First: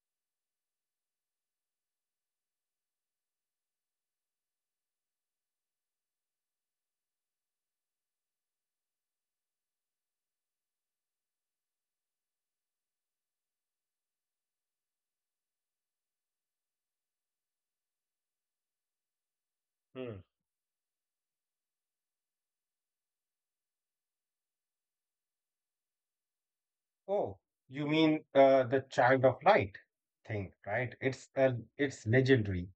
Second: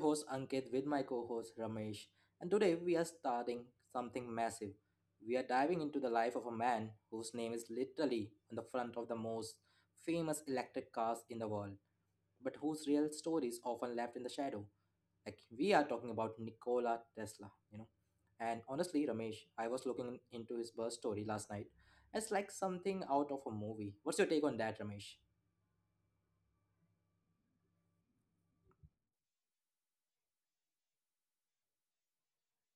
host Ankit with my co-host Ramesh, and today we are starting something massive. We are diving into the life of a man whose name is literally on the front of the most famous electric cars in the world, but whose real story is often left in the shadow. We are talking about Nikola Tesla, you know. And honestly, Ramesh, I was Hmm. looking into his birth story last night. It's like something out of a movie. What's your take on that, Ramesh? Oh, you mean the Child of Light thing, right? It's legendary.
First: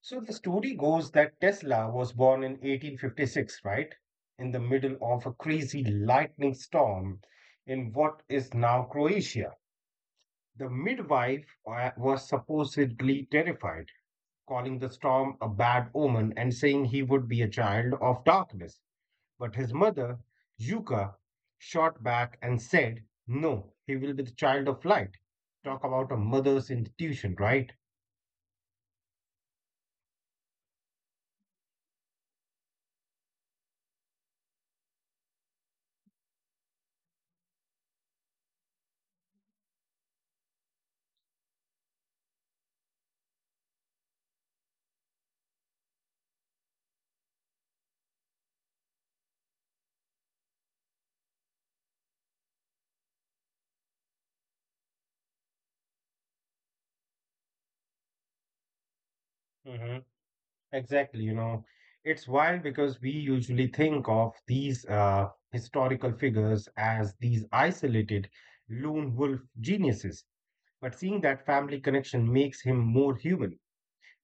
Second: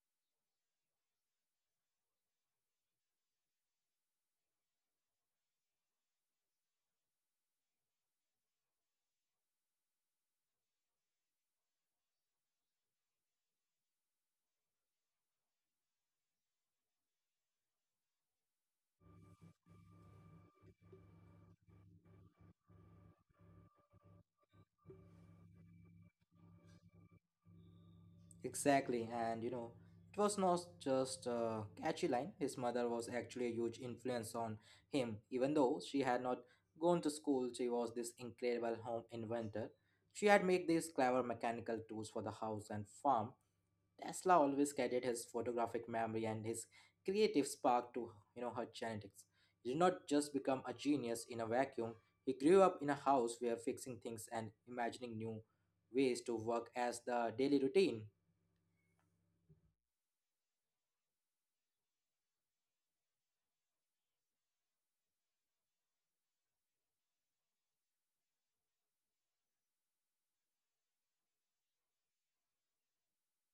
So the story goes that Tesla was born in 1856, right? In the middle of a crazy lightning storm in what is now Croatia. The midwife was supposedly terrified, calling the storm a bad omen and saying he would be a child of darkness. But his mother, Yuka, shot back and said, "No, he will be the child of light." Talk about a mother's institution, right? Exactly, and you know, it was not just a catchy line. His mother was actually a huge influence on him, even though she had not gone to school. She was this incredible home inventor. She had made these clever mechanical tools for the house and farm. Tesla always credited his photographic memory and his creative spark to her genetics. He did not just become a genius in a vacuum. He grew up in a house where fixing things and imagining new ways to work as the daily routine. Hmm. Exactly. It's wild because we usually think of these historical figures as these isolated lone wolf geniuses. But seeing that family connection makes him more human.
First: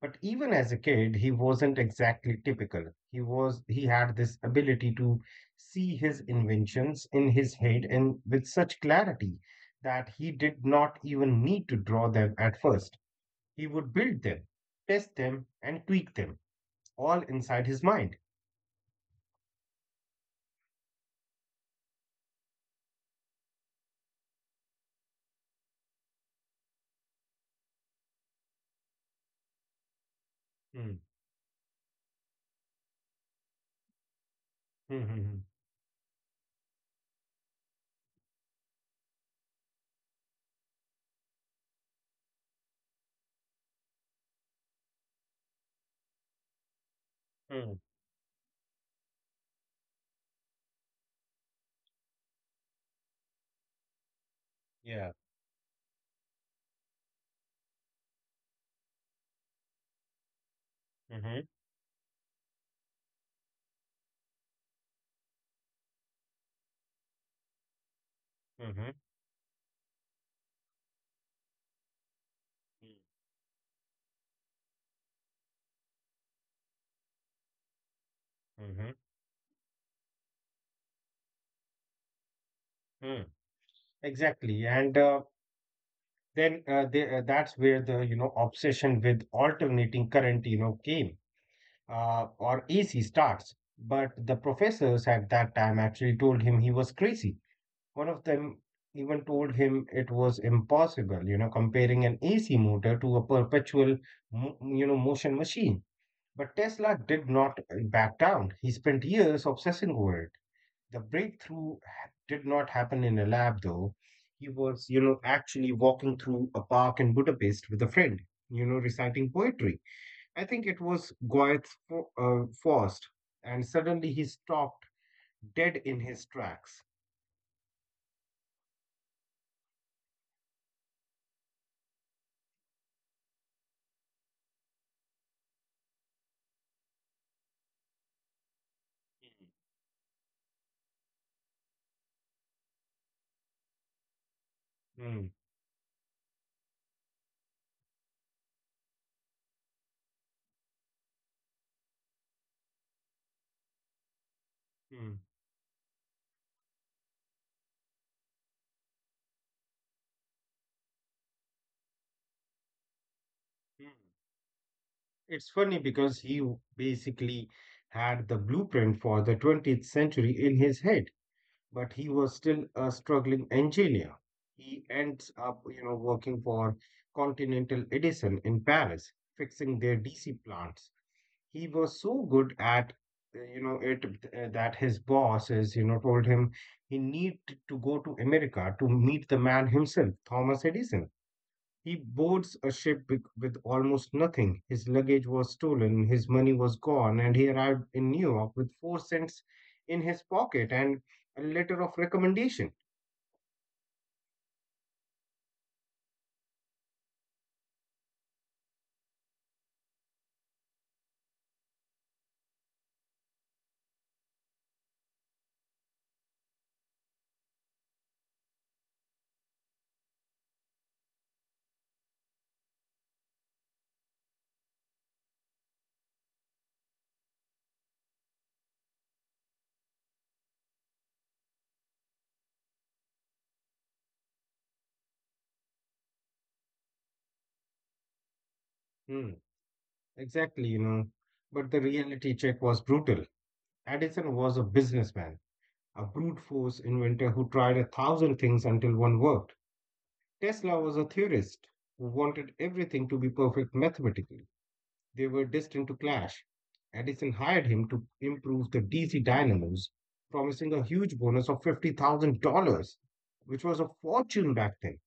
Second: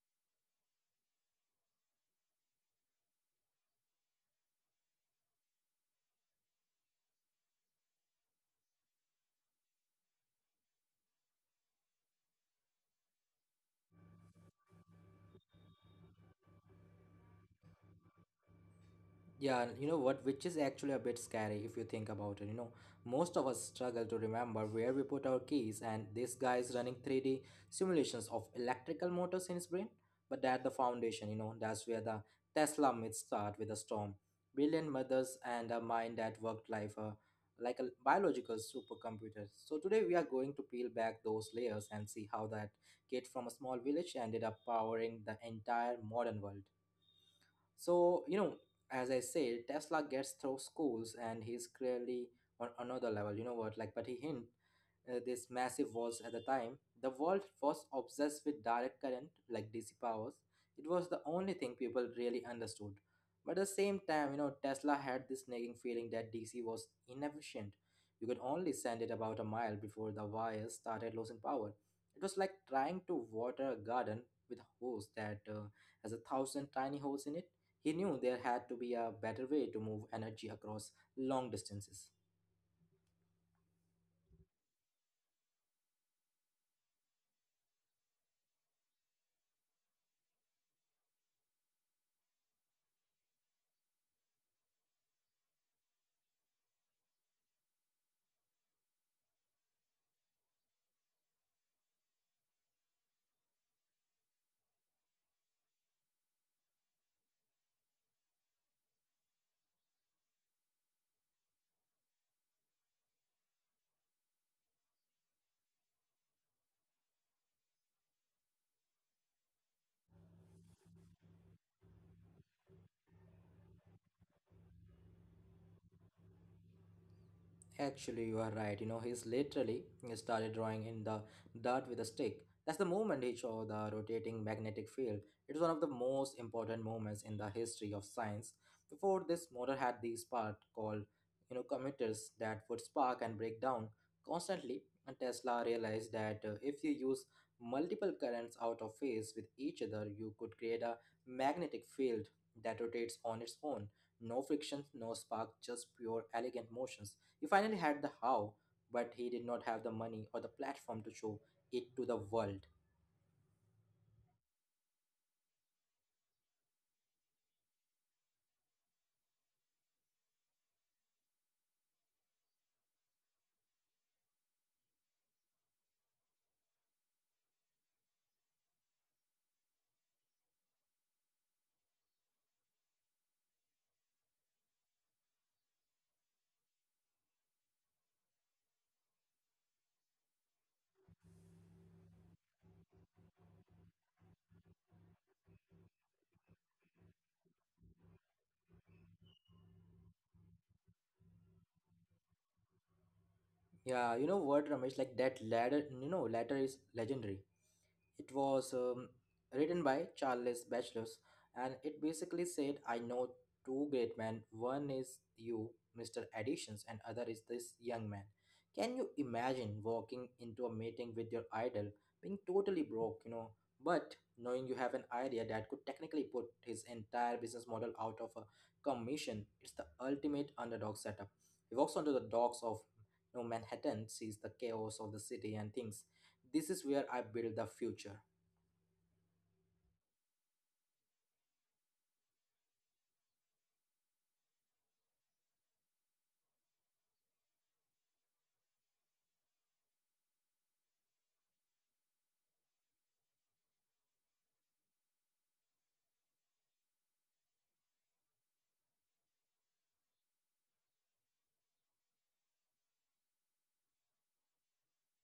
But even as a kid, he wasn't exactly typical. He had this ability to see his inventions in his head and with such clarity that he did not even need to draw them at first. He would build them, test them, and tweak them all inside his mind. Yeah, you know what, which is actually a bit scary if you think about it. You know, most of us struggle to remember where we put our keys, and this guy is running 3D simulations of electrical motors in his brain. But at the Hmm. foundation, you know, that's where the Tesla myth start with a storm. Brilliant Hmm. Hmm, mothers hmm, and a mind that worked like like a biological supercomputer. So today we are going to peel back those layers and see how that kid from a small village ended up powering the entire modern world. hmm. So, you know, as I said, Tesla gets through schools and he's clearly on another level, you know what? Like, but he hint Yeah. this massive was at the time. The world was obsessed with direct current, like DC powers. It was the only Hmm, thing people really understood. But at the same time, you know, Tesla had this nagging feeling that DC was inefficient. You could only send hmm, it about a mile before the wires started losing power. It was like trying to water a garden with a hose that has 1,000 tiny holes in it. He knew there had to be a hmm, better way to move energy across long distances. hmm. Exactly. And then that's where the obsession with alternating current came, or AC starts. But the professors at that time actually told him he was crazy. One of them even told him it was impossible, you know, comparing an AC motor to a perpetual motion machine. But Tesla did not back down. He spent years obsessing over it. The breakthrough did not happen in a lab, though. He was actually walking through a park in Budapest with a friend, reciting poetry. I think it was Goethe's Faust, and suddenly he stopped dead in his tracks. Actually, you are right. You know, he's literally started drawing in the dirt with a stick. That's the moment he showed the rotating magnetic field. It was one of the most important moments in the history of science. Before this, motor had these part called, you know, commuters that would spark and break down constantly. And Mm, Tesla realized that if you use multiple currents out of phase with each other, you could create a magnetic field that rotates on its own. No friction, no mm, spark, just pure elegant motion. He finally had the how, but he did not have the money or the platform to show it to the world. mm. It's funny because basically had the blueprint for the 20th century in his head, but he was still a struggling engineer. He ends up working for Continental Edison in Paris, fixing their DC plants. He was so good at it that his bosses told him he need to go to America to meet the man himself, Thomas Edison. He boards a ship with almost nothing. His luggage was stolen, his money was gone, and he arrived in New York with 4 cents in his pocket and a letter of recommendation. Yeah, you know what, Ramesh? Like that ladder, you know, ladder is legendary. It was written by Charles Batchelor, and it basically said, I know two great men. One is you, Mr. Additions, and other is this young man. Can you imagine walking into a meeting with your idol, being totally broke, you know, but knowing you have an idea that could technically put his entire business model out of a commission? It's the ultimate underdog setup. He walks onto the docks of, you know, Manhattan, sees the chaos of the city, and thinks, this is where I build the future. Hmm. Exactly, but the reality check was brutal. Edison was a businessman, a brute force inventor who tried a thousand things until one worked. Tesla was a theorist who wanted everything to be perfect mathematically. They were destined to clash. Edison hired him to improve the DC dynamos, promising a huge bonus of $50,000, which was a fortune back then.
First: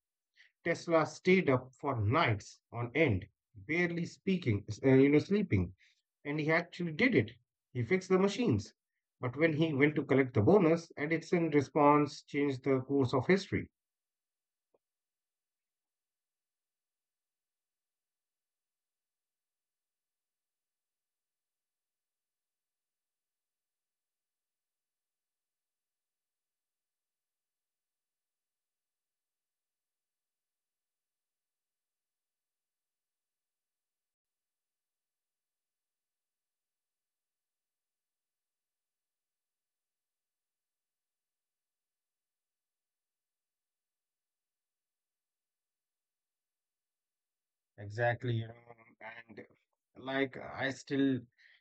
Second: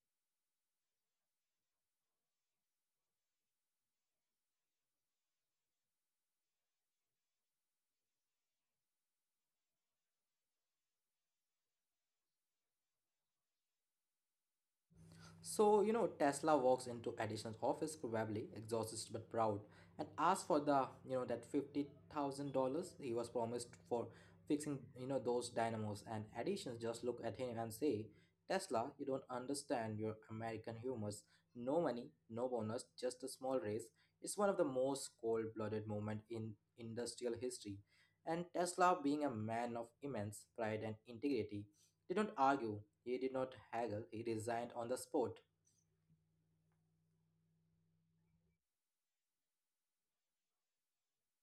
Tesla stayed up for nights on end, barely speaking, sleeping, and he actually did it. He fixed the machines. But when he went to collect the bonus, Edison response changed the course of history. So, you know, Tesla walks into Edison's office, probably exhausted but proud, and asks for the, you know, that $50,000 he was promised for fixing, you know, those dynamos. And Edison just look at him and say, Tesla, you don't understand your American humors. No money, no bonus, just a small raise. It's one of the most cold-blooded moment in industrial history. And Tesla, being a man of immense pride and integrity, did not argue. He did not haggle. He resigned on the spot. Exactly. And like I still,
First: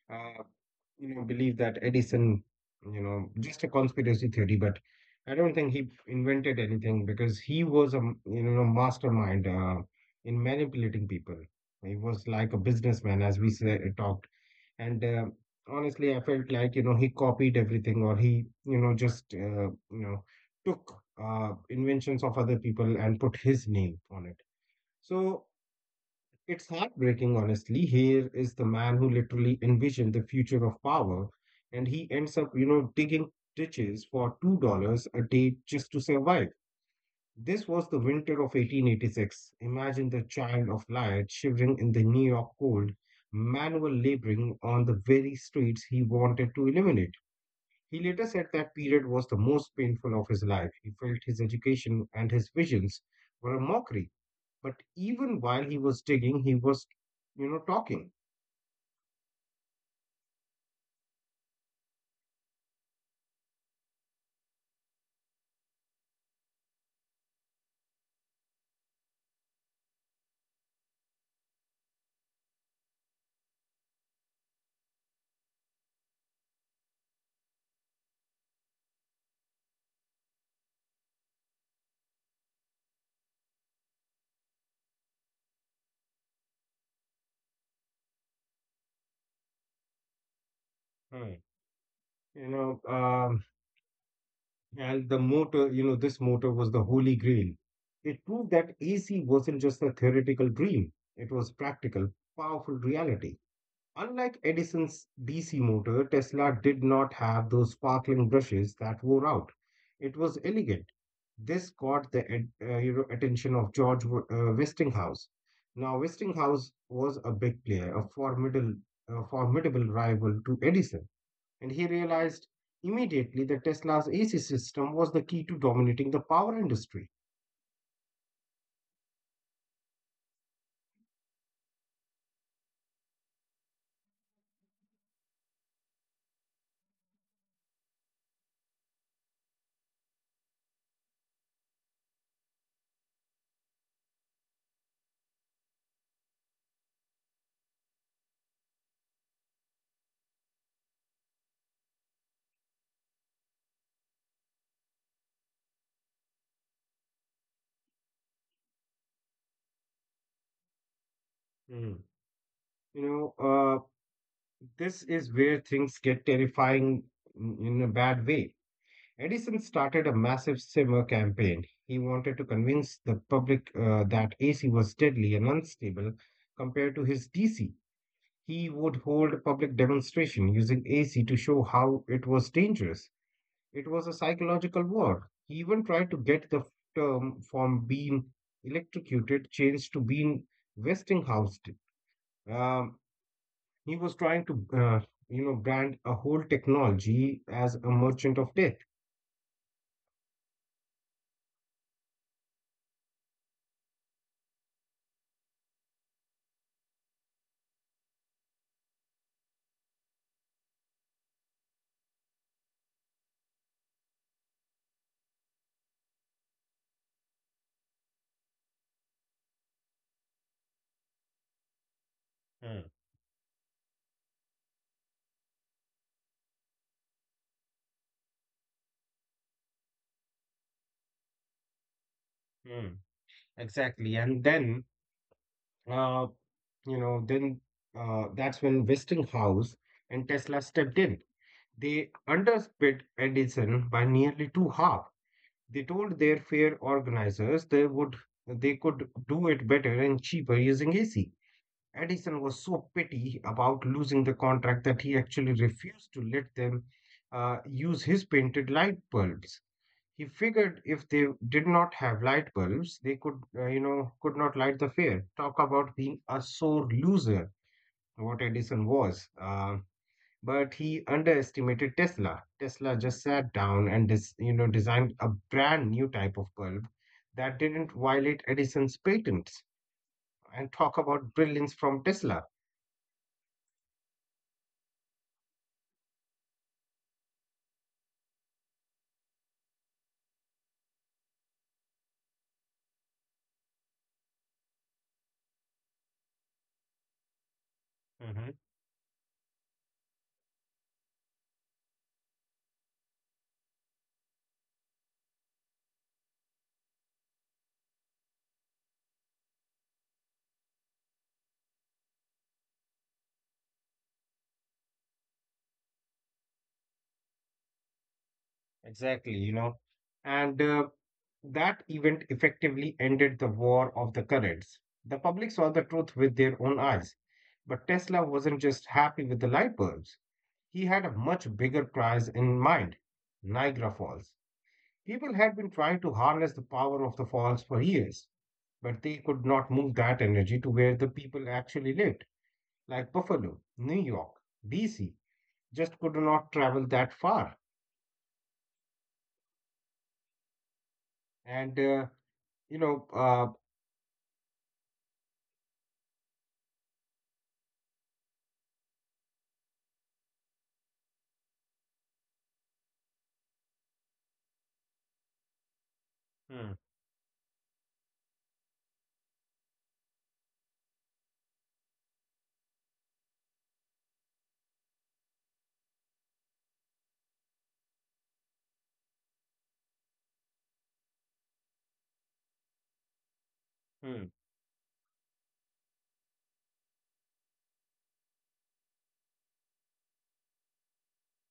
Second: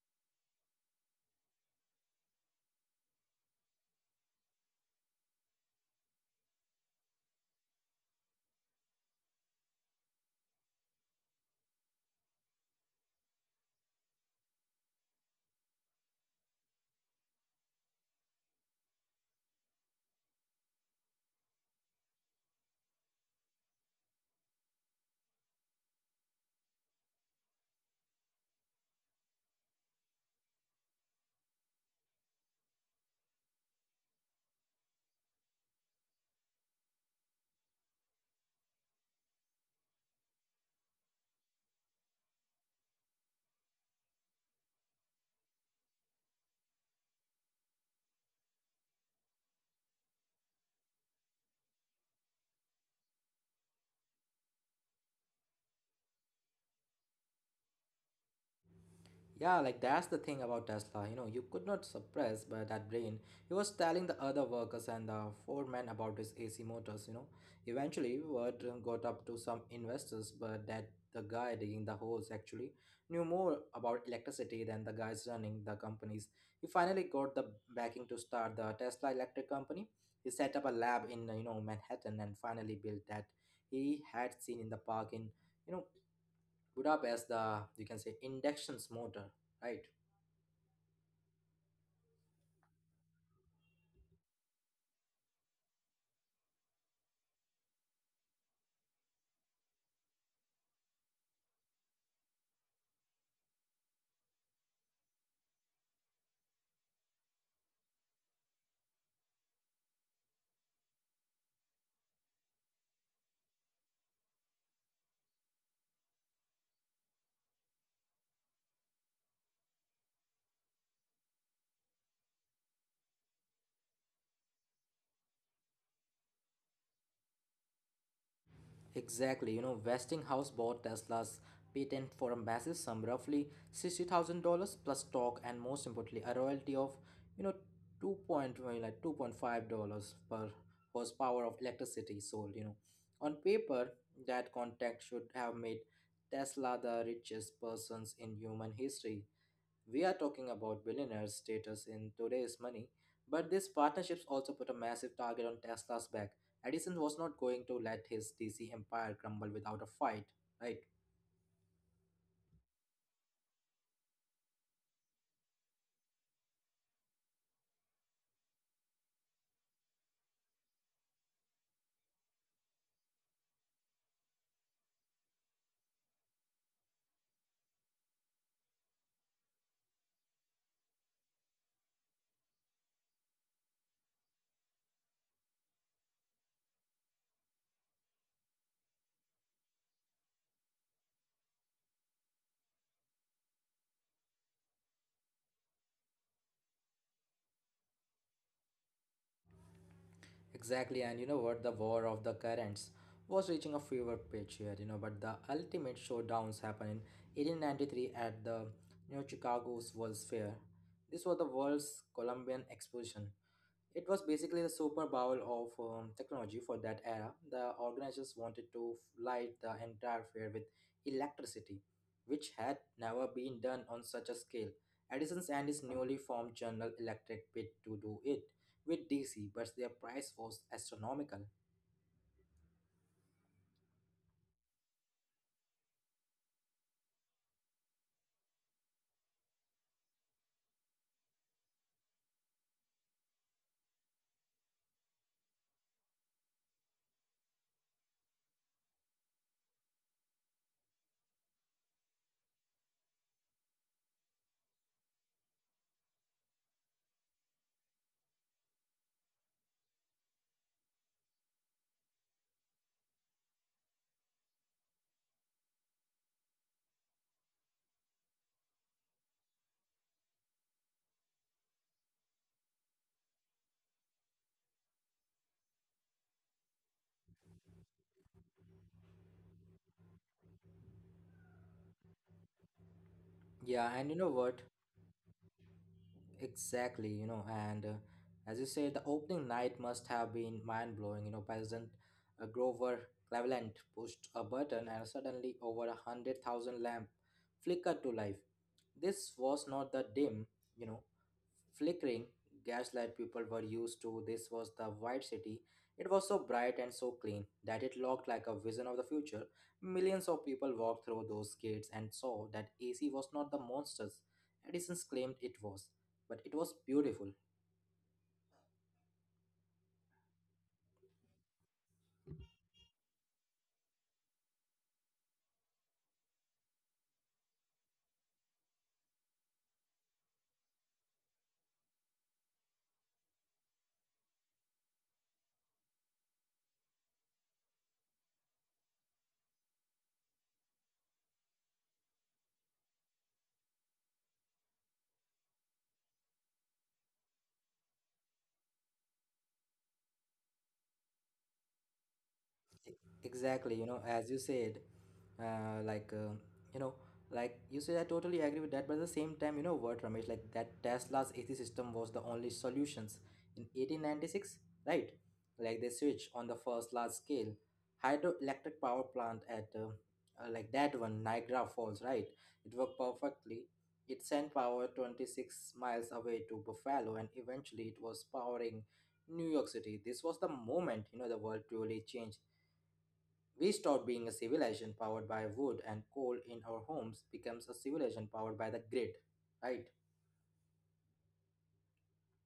uh, believe that Edison, just a conspiracy theory, but I don't think he invented anything because he was a mastermind in manipulating people. He was like a businessman, as we say, talked. And honestly, I felt like, he copied everything, or he, just took inventions of other people and put his name on it. So it's heartbreaking, honestly. Here is the man who literally envisioned the future of power, and he ends up, digging ditches for $2 a day just to survive. This was the winter of 1886. Imagine the child of light shivering in the New York cold, manual laboring on the very streets he wanted to eliminate. He later said that period was the most painful of his life. He felt his education and his visions were a mockery. But even while he was digging, he was, talking. Yeah, like that's the thing about Tesla. You know, you could not suppress by that brain. He was telling the other workers and the foreman about his AC motors. You know, eventually word got up to some investors, but that the guy digging the holes actually knew more about electricity than the guys running the companies. He finally got the backing to start the Tesla Electric Company. He set up a lab in, you know, Manhattan and finally built that he had seen in the park in, you know, Budapest, the, you can say, induction's motor, right? Hmm. You know, um, And the motor, you know, this motor was the holy grail. It proved that AC wasn't just a theoretical dream, it was practical, powerful reality. Unlike Edison's DC motor, Tesla did not have those sparkling brushes that wore out. It was elegant. This caught the attention of George Westinghouse. Now, Westinghouse was a big player, a formidable rival to Edison, and he realized immediately that Tesla's AC system was the key to dominating the power industry. Exactly, you know, Westinghouse bought Tesla's patent for a massive sum, roughly $60,000 plus stock and most importantly a royalty of, you know, well, like $2.5 per horsepower of electricity sold, you know. On paper, that contract should have made Tesla the richest persons in human history. We are talking about billionaires' status in today's money, but these partnerships also put a massive target on Tesla's back. Edison was not going to let his DC empire crumble without a fight, right? Mm. You know, uh, this is where things get terrifying in a bad way. Edison started a massive simmer campaign. He wanted to convince the public that AC was deadly and unstable compared to his DC. He would hold a public demonstration using AC to show how it was dangerous. It was a psychological war. He even tried to get the term from being electrocuted changed to being Westinghouse. Um, he was trying to, brand a whole technology as a merchant of death. Exactly, and you know what? The war of the currents was reaching a fever pitch here, you know, but the ultimate showdowns happened in 1893 at the, you know, Chicago's World's Fair. This was the world's Columbian Exposition. It was basically the Super Bowl of technology for that era. The organizers wanted to light the entire fair with electricity, which had never been Hmm. done on such a scale. Edison and his newly formed General Electric bid to do it with DC, but their price was astronomical. Hmm. Exactly. And then, uh, you know, then uh, that's when Westinghouse and Tesla stepped in. They underbid Edison by nearly two half. They told their fair organizers they could do it better and cheaper using AC. Edison was so petty about losing the contract that he actually refused to let them use his painted light bulbs. He figured if they did not have light bulbs, they could not light the fair. Talk about being a sore loser, what Edison was. But he underestimated Tesla. Tesla just sat down and dis, you know designed a brand new type of bulb that didn't violate Edison's patents. And talk about brilliance from Tesla. Yeah, and you know what? Exactly, you know, and as you say, the opening night must have been mind blowing. You know, President Grover Cleveland pushed a button and suddenly over 100,000 lamp flickered to life. This Mhm. was not the dim, you know, flickering gaslight people were used to. This was the White City. It was so bright and so clean that it looked like a vision of the future. Millions of people walked through those gates and saw that AC was not the monsters Edison claimed it was, but it was beautiful. Exactly, and that event effectively ended the war of the currents. The public saw the truth with their own eyes, but Tesla wasn't just happy with the light bulbs. He had a much bigger prize in mind: Niagara Falls. People had been trying to harness the power of the falls for years, but they could not move that energy to where the people actually lived, like Buffalo, New York. DC just could not travel that far. E- And, uh, Exactly, you you know, know, as you uh, said, uh, like, uh, you know, like you said, I totally agree with that. But at the same time, you know what, Ramesh, like that Tesla's AC system was the only solutions in 1896, right? Like they switched on the first large scale Hmm, hydroelectric power plant at like that one, Niagara Falls, right? It worked perfectly. It sent power 26 miles away to Buffalo, and eventually it was powering New York City. This was the moment, you know, the world truly changed. We stop being a civilization hmm, powered by wood and coal in our homes becomes a civilization powered by the grid, right?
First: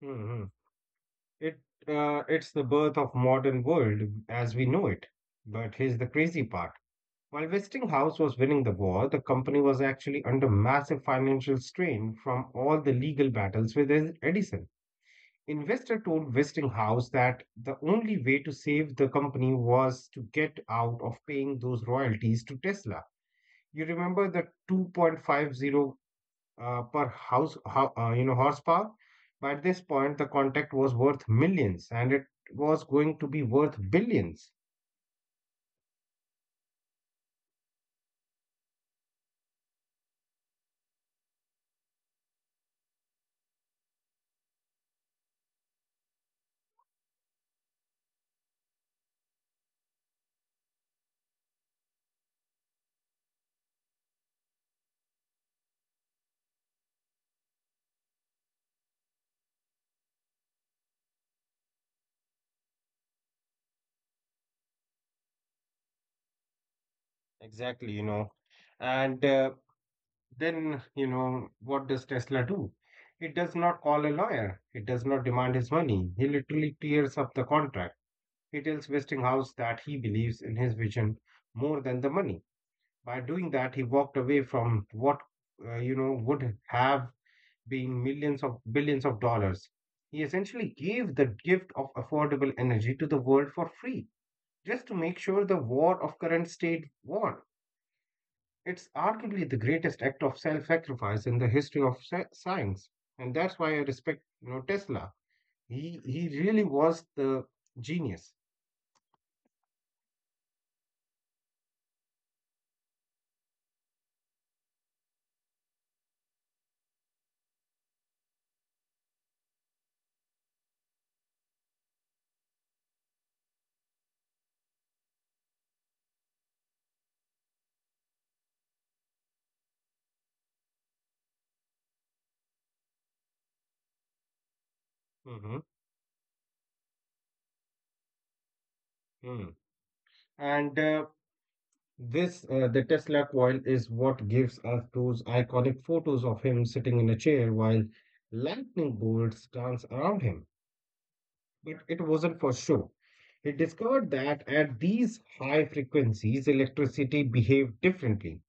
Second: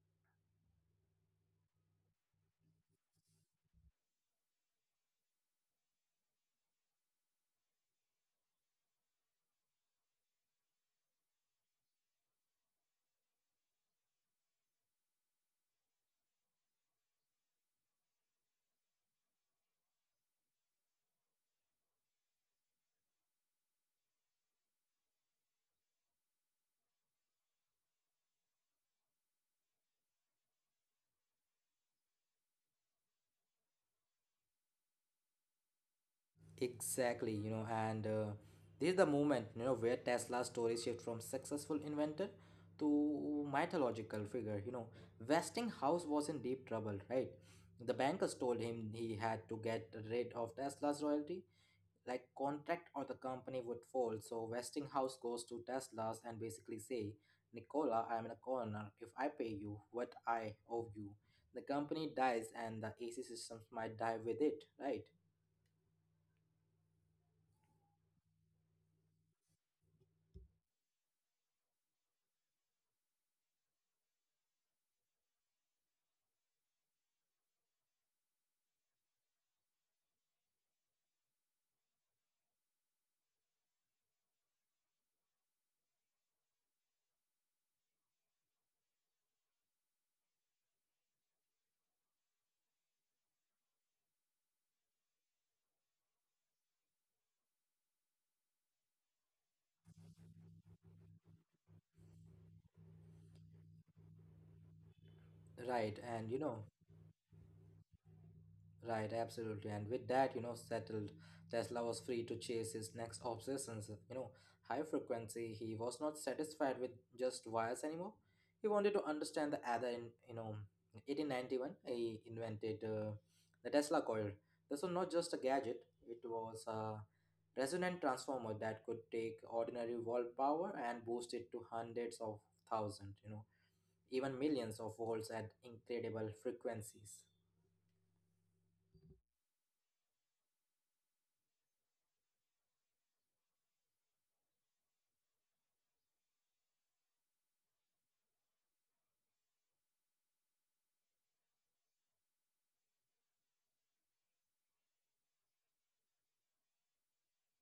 hmm, hmm. It, it's the birth of modern world as we know it. But here's the crazy part. While Westinghouse was winning the war, the company was actually under massive financial strain from all the legal battles with Edison. Investor told Westinghouse that the only way to save the company was to get out of paying those royalties to Tesla. You remember the 2.50 per horsepower? By this point, the contract was worth millions, and it was going to be worth billions. Exactly, you know, and this is the moment, you know, where Tesla's story shifts from successful inventor to mythological figure. You know, Westinghouse was in deep trouble, right? The bankers told him he had to get rid of Tesla's royalty, like contract, or the company would fold. So Westinghouse goes to Tesla's and basically say, Nicola, I'm in a corner. If I pay you what I owe you, the company dies and the AC systems might die with it, right? Exactly. And then, what does Tesla do? It does not call a lawyer. It does not demand his money. He literally tears up the contract. He tells Westinghouse that he believes in his vision more than the money. By doing that, he walked away from what would have been millions of billions of dollars. He essentially gave the gift of affordable energy to the world for free, just to make sure the war of current state won. It's arguably the greatest act of self-sacrifice in the history of science, and that's why I respect Tesla. He Right, he and really you know, was the genius. right, absolutely. And with that, you know, settled, Tesla was free to chase his next obsessions. You know, high frequency, he was not satisfied with just wires anymore. He wanted to understand the other in, you know, 1891, he invented the Tesla coil. This was not just a gadget, it was a resonant transformer that could take ordinary volt power and boost it to hundreds of thousands, you know, even millions Hmm. of volts at incredible frequencies. And the Tesla coil is what gives us those iconic photos of him sitting in a chair while lightning bolts dance around him. But it wasn't for show. He discovered that at these high frequencies, electricity behaved differently.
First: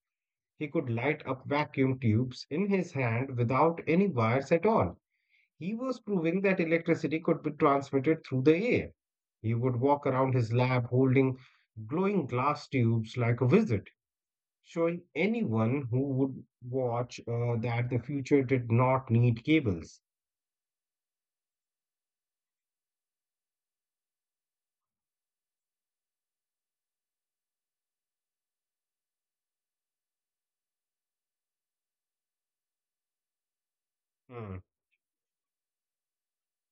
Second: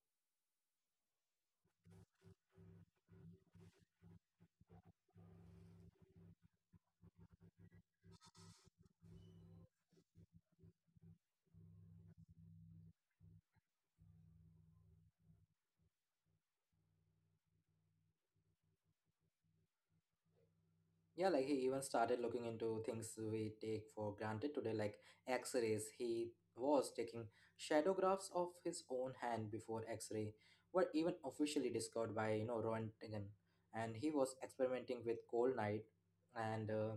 He could light up vacuum tubes in his hand without any wires at all. He was proving that electricity could be transmitted through the air. He would walk around his lab holding glowing glass tubes like a wizard, showing anyone who would watch that the future did not need cables. Yeah, like he even started looking into things we take for granted today, like x rays. He was taking shadographs of his own hand before x ray were even officially discovered by, you know, Roentgen. And he was Hmm. experimenting with cold night and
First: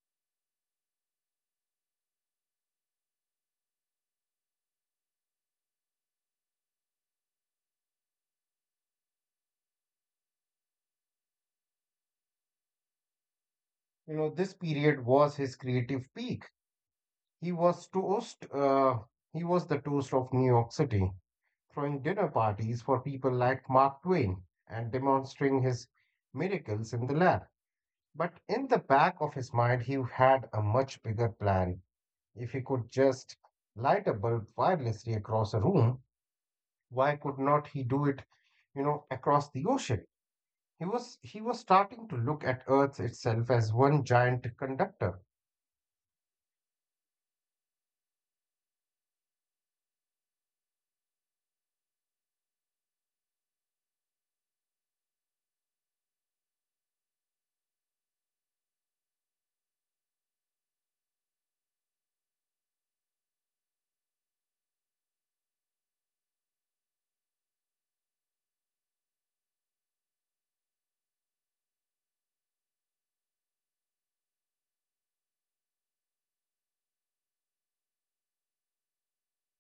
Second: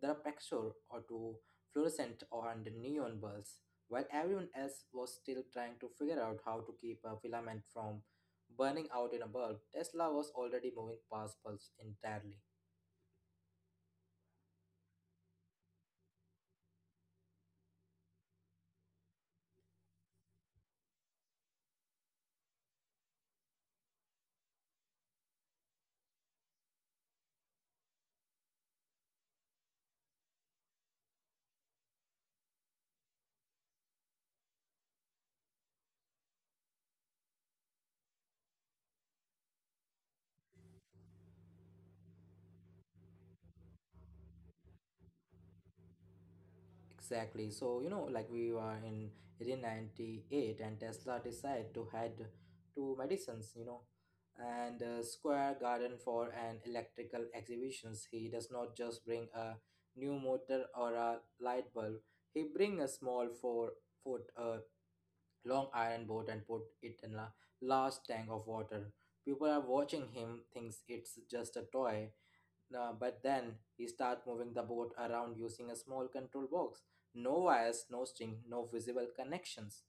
the pressure or to fluorescent and neon bulbs, while everyone else was still trying to figure out how to keep a filament from burning out in a bulb. Tesla was already moving past bulbs entirely. This period was his creative peak. He was toast. Uh, he was the toast of New York City, throwing dinner parties for people like Mark Twain and demonstrating his miracles in the lab. But in the back of his mind, he had a much bigger plan. If he could just light a bulb wirelessly across a room, why could not he do it, across the ocean? He was starting to look at Earth itself as one giant conductor. Exactly. So, you know, like we were in 1898 and Tesla decided to head to Madison's, you know, and Square Garden for an electrical exhibitions. He does not just bring a new motor or a light bulb. He bring a small 4 foot long iron boat and put it in a large tank of water. People are watching him thinks it's just a toy, but then he start moving the boat around using a small control box. No wires, no string, no visible connections.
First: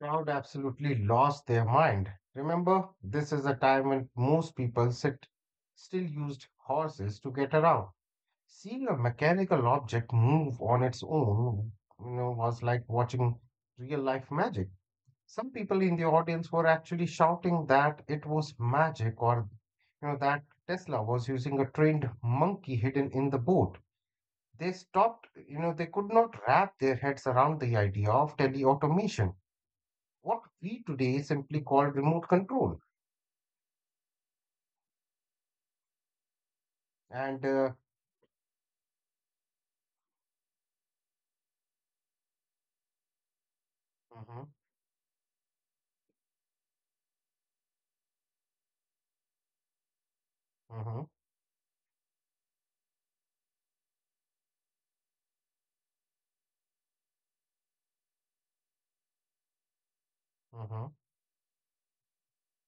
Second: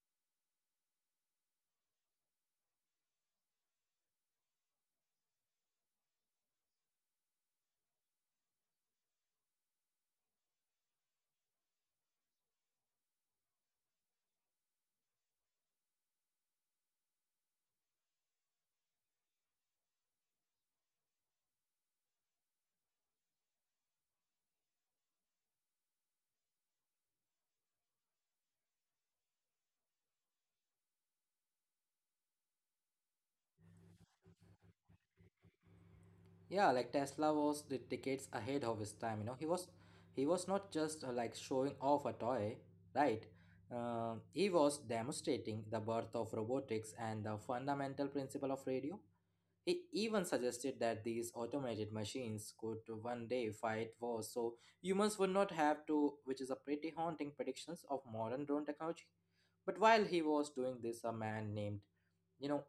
The crowd absolutely lost their mind. Remember, this is a time when most people sit still used horses to get around. Seeing a mechanical object move on its own, was like watching real life magic. Some people in the audience were actually shouting that it was magic, or that Tesla was using a trained monkey hidden in the boat. They stopped, you know, they could not wrap their heads around the idea of teleautomation, what we today simply call remote control. Yeah, like Tesla And was the decades ahead of his time. He was not just like showing off a toy, right? Mhm, He was demonstrating the birth of robotics and the fundamental principle of radio. He even suggested that mhm, these automated machines could one day fight wars so humans would not have to, which is a pretty haunting predictions of modern drone technology. But while he was doing mhm, this, a man named, you know,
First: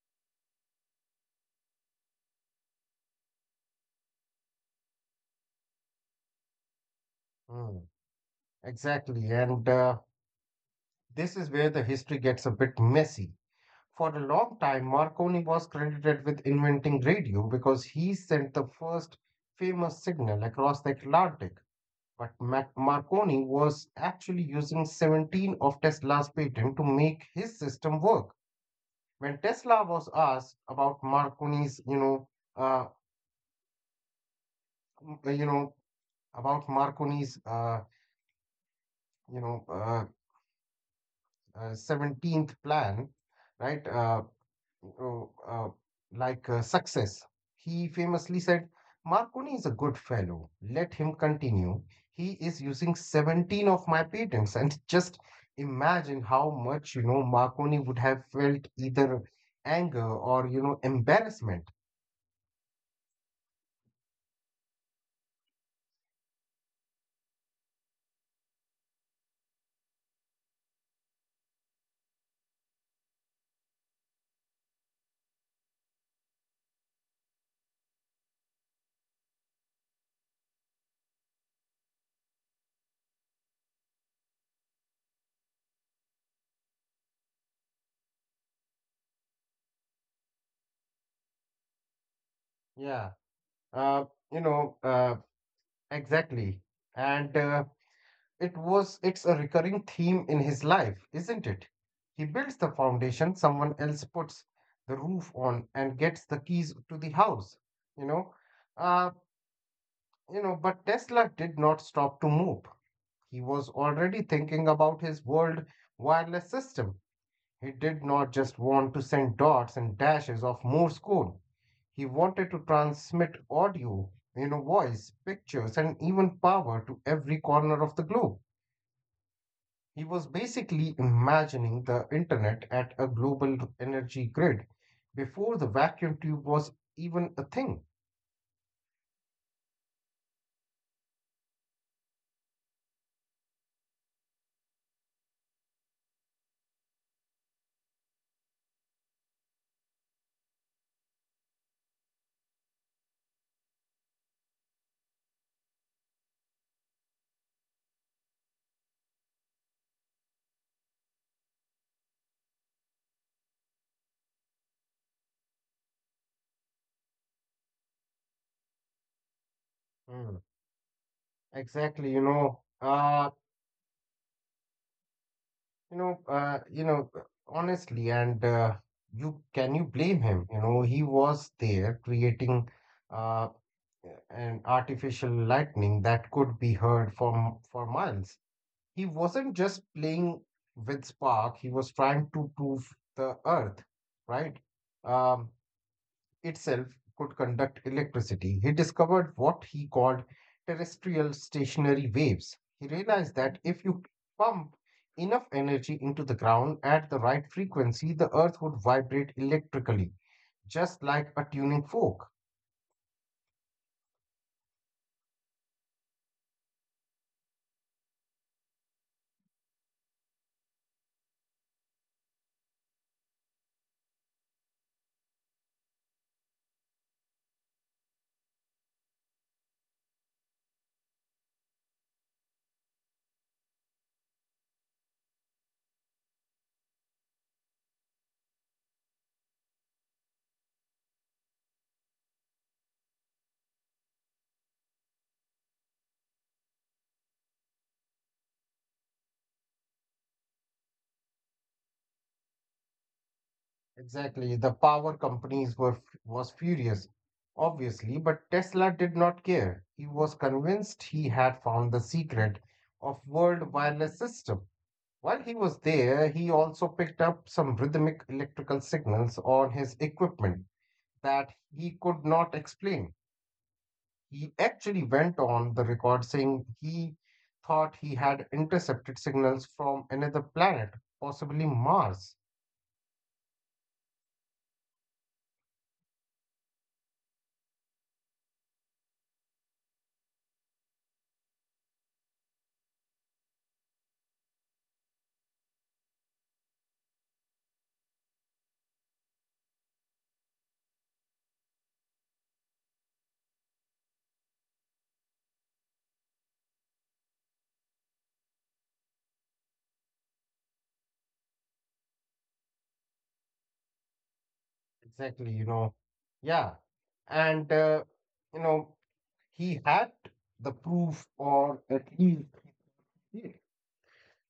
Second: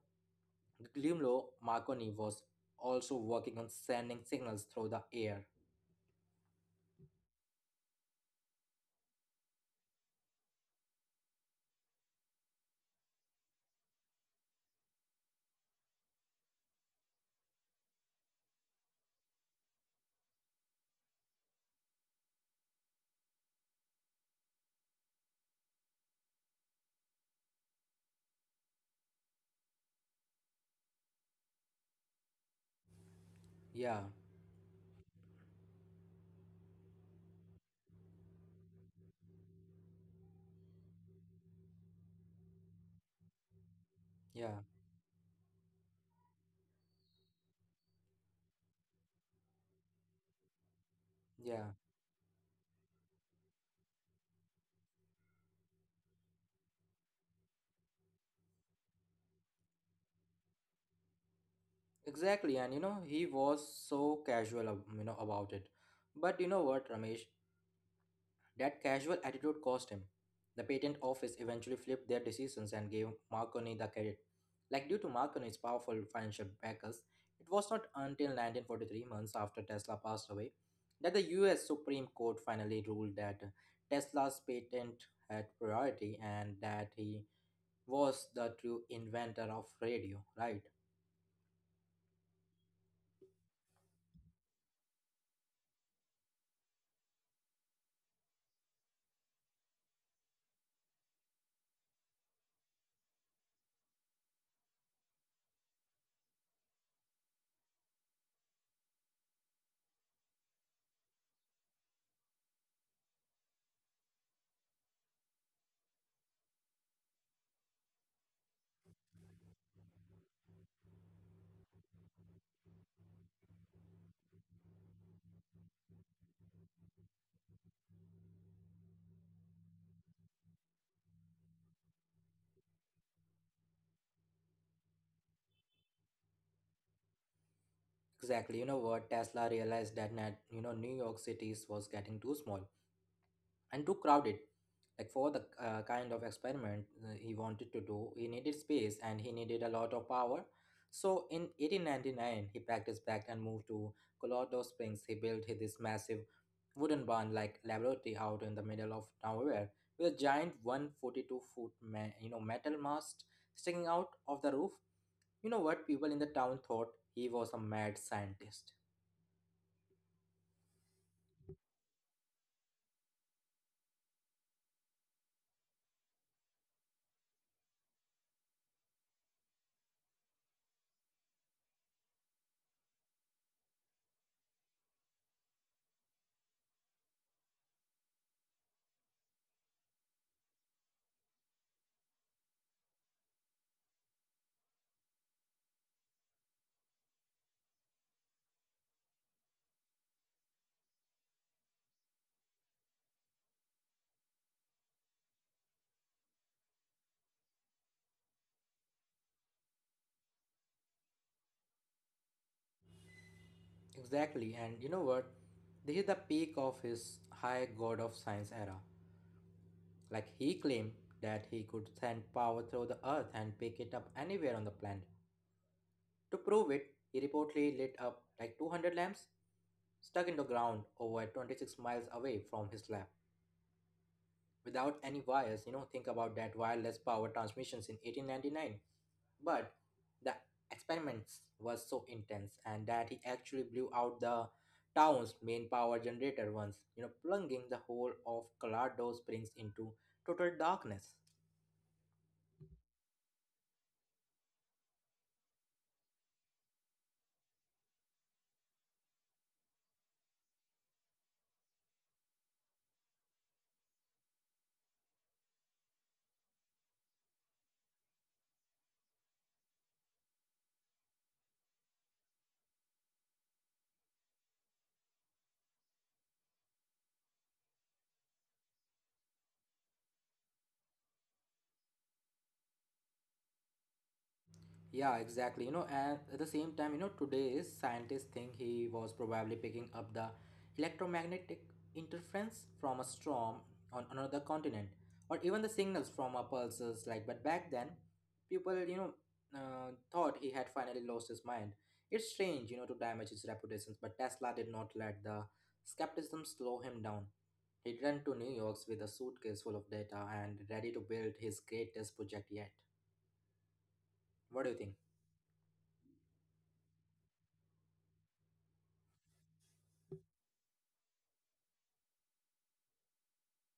Guglielmo Marconi was also working on sending signals through the air. mm, Exactly. And This is where the history gets a bit messy. For a long time, Marconi was credited with inventing radio because he sent the first famous signal across the Atlantic. But Marconi was actually using 17 of Tesla's patent to make his system work. When Tesla was asked about Marconi's, you know, uh, Yeah, mm, you know, about Marconi's, you know, uh, 17th plan, right? Yeah, uh, uh, success, he famously said, "Marconi is a good fellow. Let him yeah, continue. He is using 17 of my patents." And just imagine how much, you know, Marconi would have felt either anger or, you know, embarrassment. exactly. And you know, he was so casual, you know, about it. But you know what, Ramesh? That casual attitude cost him. The patent office eventually flipped their decisions and gave Marconi the credit. Like due to Marconi's powerful financial backers, it was not until 1943 months after Tesla passed away that the US Supreme Court finally ruled that Tesla's patent had priority and that he was the true inventor of radio, right? Yeah. Uh, you know, uh, exactly. And it's a recurring theme in his life, isn't it? He builds the foundation, someone else puts the roof on and gets the keys to the house, you know. Uh, but Tesla did not stop to move. He was already thinking about his world wireless system. He did not just want to send dots and dashes of Morse code. He wanted to transmit audio, you know, voice, pictures, and even power to every corner of the globe. He was basically imagining the internet at a global energy grid before the vacuum tube was even a thing. Exactly. You know what? Tesla realized that you know, New York City's was getting too small and too crowded. Like for the kind of experiment he wanted to do, he needed space and he needed a lot of power. So in 1899, he practiced back and moved to Colorado Springs. He built this massive wooden barn like laboratory out in the middle of nowhere with a giant 142 foot you know, metal mast sticking out of the roof. You know what? People in the town thought he was a mad scientist. Mm, Exactly, you know. You know, uh, you know, Honestly, and you can you blame him? You know, he was there creating uh, an artificial lightning that could be heard from for miles. He wasn't just playing with spark; he was trying to prove the Earth, right? Um, itself could conduct electricity. He discovered what he called terrestrial stationary waves. He realized that if you pump enough energy into the ground at the right frequency, the earth would vibrate electrically, just like a tuning fork. Exactly, and you know what? This is the peak of his high god of science era. Like he claimed that he could send power through the earth and pick it up anywhere on the planet. To prove it, he reportedly lit up like 200 lamps stuck in the ground over 26 miles away from his lab without any wires. You know, think about that, wireless power transmissions in 1899. But the experiments was so intense and that he actually blew out the town's main power generator once, you know, plunging the whole of Colorado Springs into total darkness. Exactly. The power companies were was furious, obviously, but Tesla did not care. He was convinced he had found the secret of world wireless system. While he was there, he also picked up some rhythmic electrical signals on his equipment that he could not explain. He actually went on the record saying he thought he had intercepted signals from another planet, possibly Mars. Yeah, exactly. You know, and at the same time, you know, today's scientists think he was probably picking up the electromagnetic interference from a storm on another continent, or even the signals from our pulses. Like, but back then, people, thought he had finally lost his mind. It's strange, you know, to damage his reputations, but Tesla did not let the skepticism slow him down. He ran to New York with a suitcase full of data and ready to build his greatest project yet. What do you Exactly, think? you know. Yeah. And, uh, you know, he had the proof, or at least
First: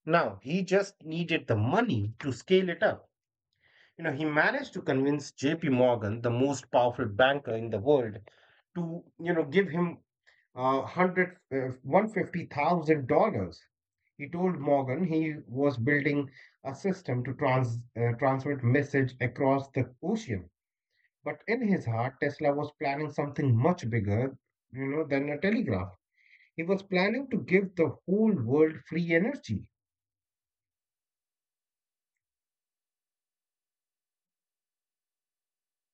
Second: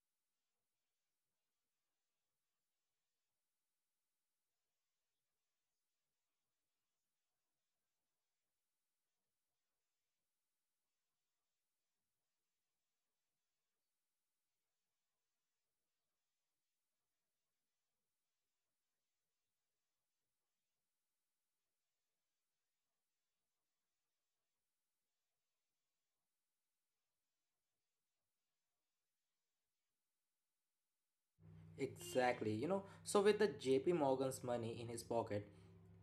now he just needed the money to scale it up. You know, he managed to convince JP Morgan, the most powerful banker in the world, to, you know, give him uh, 100, uh, $150,000. He told Morgan he was building a system to transmit message across the ocean. But in his heart, Tesla was planning something much bigger, you know, than a telegraph. He was planning to give the whole world free energy. Exactly, you know. So with the JP Morgan's money in his pocket,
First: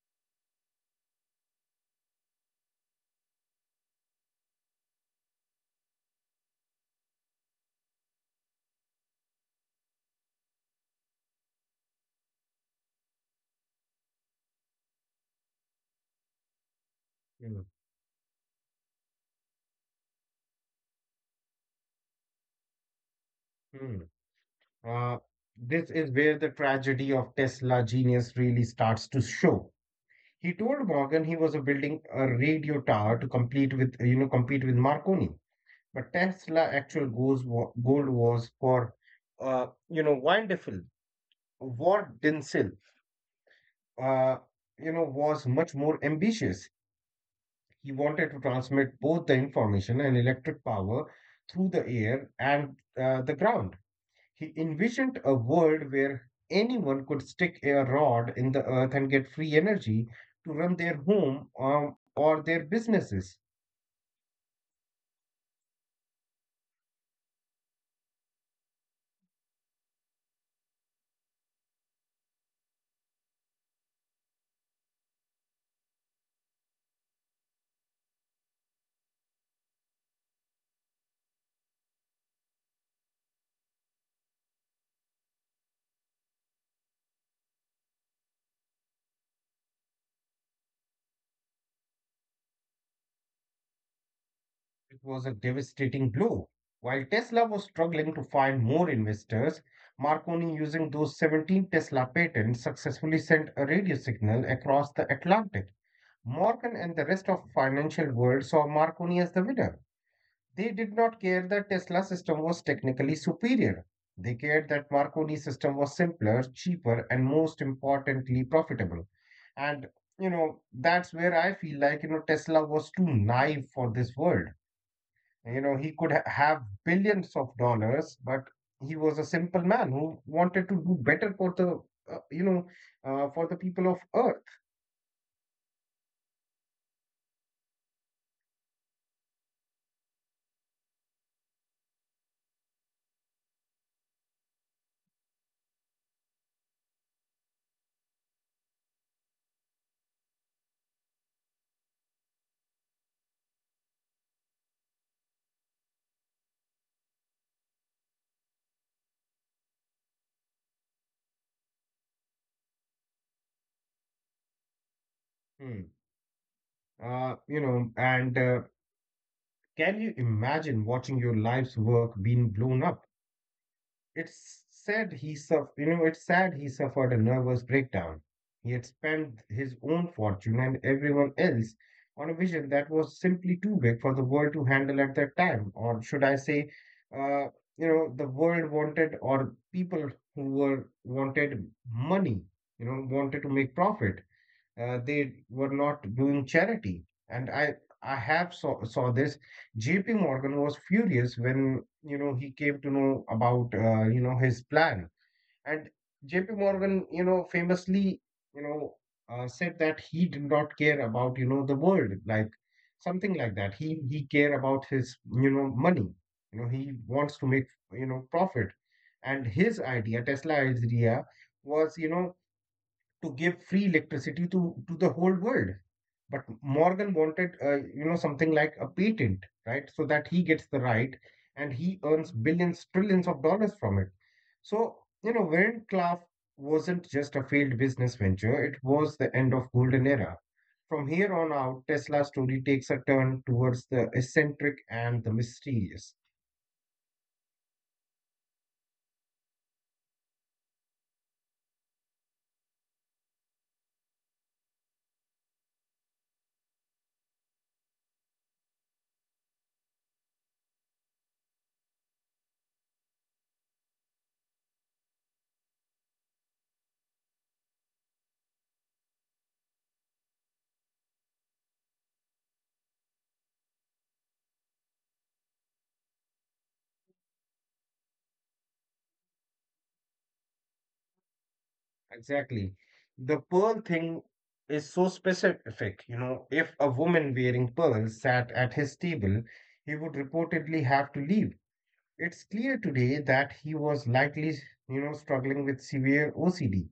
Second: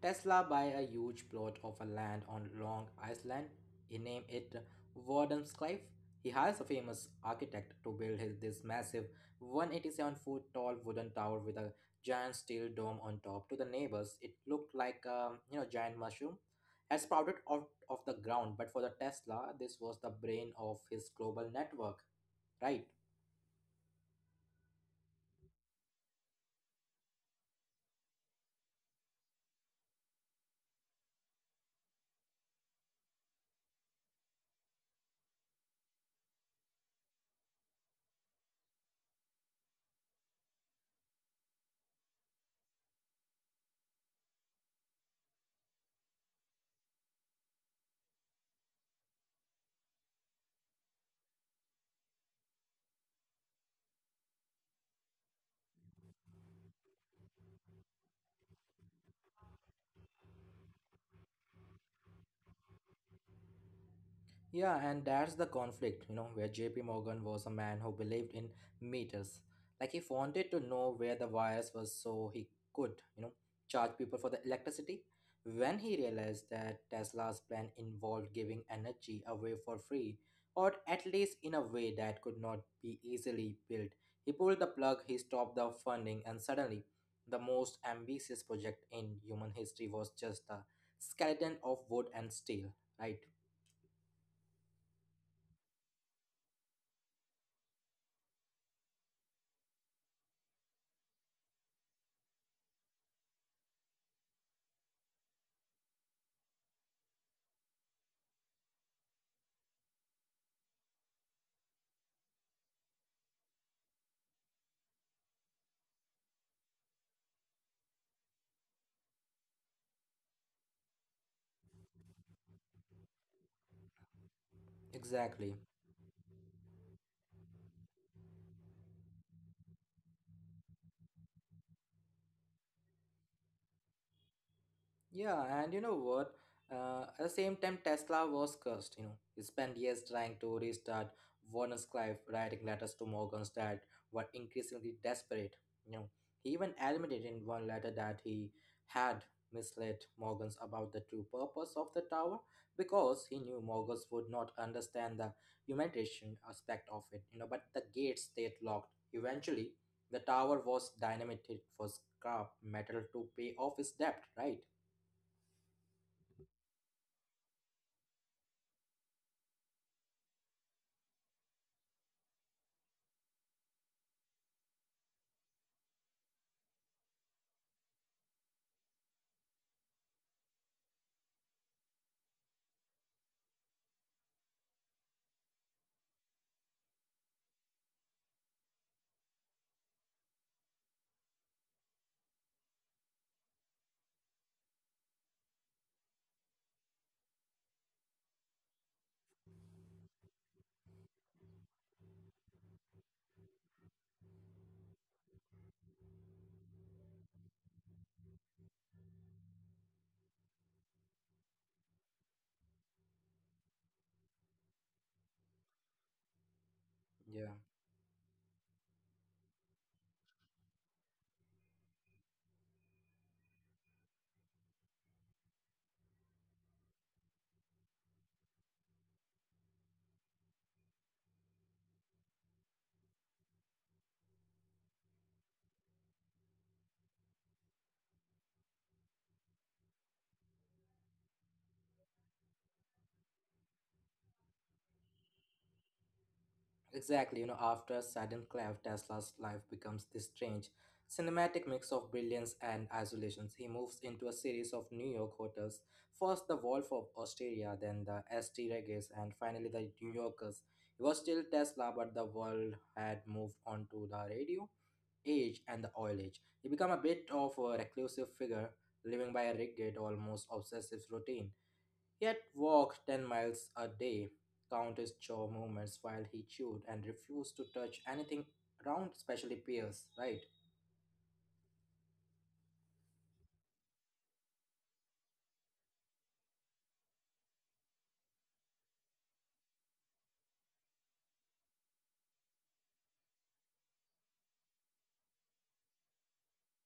Tesla buy a huge plot of a land on Long Island. He named it Warden's Cliff. He hires a famous architect to build his, this massive 187-foot tall wooden tower with a giant steel dome on top. To the neighbors, it looked like you know, giant mushroom had sprouted You know. out of the ground. But for the Tesla, this was the brain of his global network, right? Hmm. Uh, this is where the tragedy of Tesla genius really starts to show. He told Morgan he was building a radio tower to complete with you know compete with Marconi, but Tesla actual goals wa- goal was for Weindiffel, Ward Dinsel, uh, was much more ambitious. He wanted to transmit both the information and electric power through the air and the ground. He envisioned a world where anyone could stick a rod in the earth and get free energy to run their home or their businesses. Yeah, and that's the conflict, you know, where JP Morgan was a man who believed in meters. Like he wanted to know where the wires were so he could, you know, charge people for the electricity. When he realized that Tesla's plan involved giving energy away for free, or at least in a way that could not be easily built, he pulled the plug, he stopped the funding, and suddenly the most ambitious project in human history was just a skeleton of wood and steel, right? It was a devastating blow. While Tesla was struggling to find more investors, Marconi, using those 17 Tesla patents, successfully sent a radio signal across the Atlantic. Morgan and the rest of the financial world saw Marconi as the winner. They did not care that Tesla system was technically superior. They cared that Marconi system was simpler, cheaper, and most importantly, profitable. And you know, that's where I feel like you know Tesla was too naive for this world. You Exactly. know, have billions of dollars, but he was a simple man who wanted to do better for the uh, you know for the people of Earth. Yeah, and you know what? At the same time, Tesla was cursed. You know, he spent years trying to restart Warner Clive, writing letters to Morgans that were increasingly desperate. You know, he even admitted in one letter that he had misled Morgans about the true purpose of the tower because he knew Morgans would not understand the humanitarian aspect of it. You know, but the gates stayed locked. Eventually, the tower was dynamited for scrap metal to pay off his debt. Right. Hmm. You know, and Can you imagine watching your life's work being blown up? It's sad he suffered, you know, it's sad he suffered a nervous breakdown. He had spent his own fortune and everyone else on a vision that was simply too big for the world to handle at that time, or should I say, uh, you know, the world wanted, or people who were wanted money, you know, wanted to make profit. They were not doing charity, and I have saw this. JP Morgan was furious when you know he came to know about you know his plan, and JP Morgan you know famously you know said that he did not care about you know the world, like something like that. He care about his you know money. You know, he wants to Yeah, make you know profit, and his idea Tesla idea was you know to give free electricity to the whole world. But Morgan wanted, you know, something like a patent, right? So that he gets the right and he earns billions, trillions of dollars from it. So, you know, Warren Clough wasn't just a failed business venture, it was the end of golden era. From here on out, Tesla's story takes a turn towards the eccentric and the mysterious. exactly. You know, after a sudden clap, Tesla's life becomes this strange cinematic mix of brilliance and isolations. He moves into a series of New York hotels, first the Wolf of Osteria, then the St. Regis, and finally the New Yorkers. He was still Tesla, but the world had moved on to the radio age and the oil age. He became a bit of a reclusive figure, living by a rigid, almost obsessive routine. Yet walked 10 miles a day, count his jaw movements while he chewed, and refused to touch anything round, especially pears, right? Exactly. The pearl thing is so specific. You know, if a woman wearing pearls sat at his table, he would reportedly have to leave. It's clear today that he was likely, you know, struggling with severe OCD.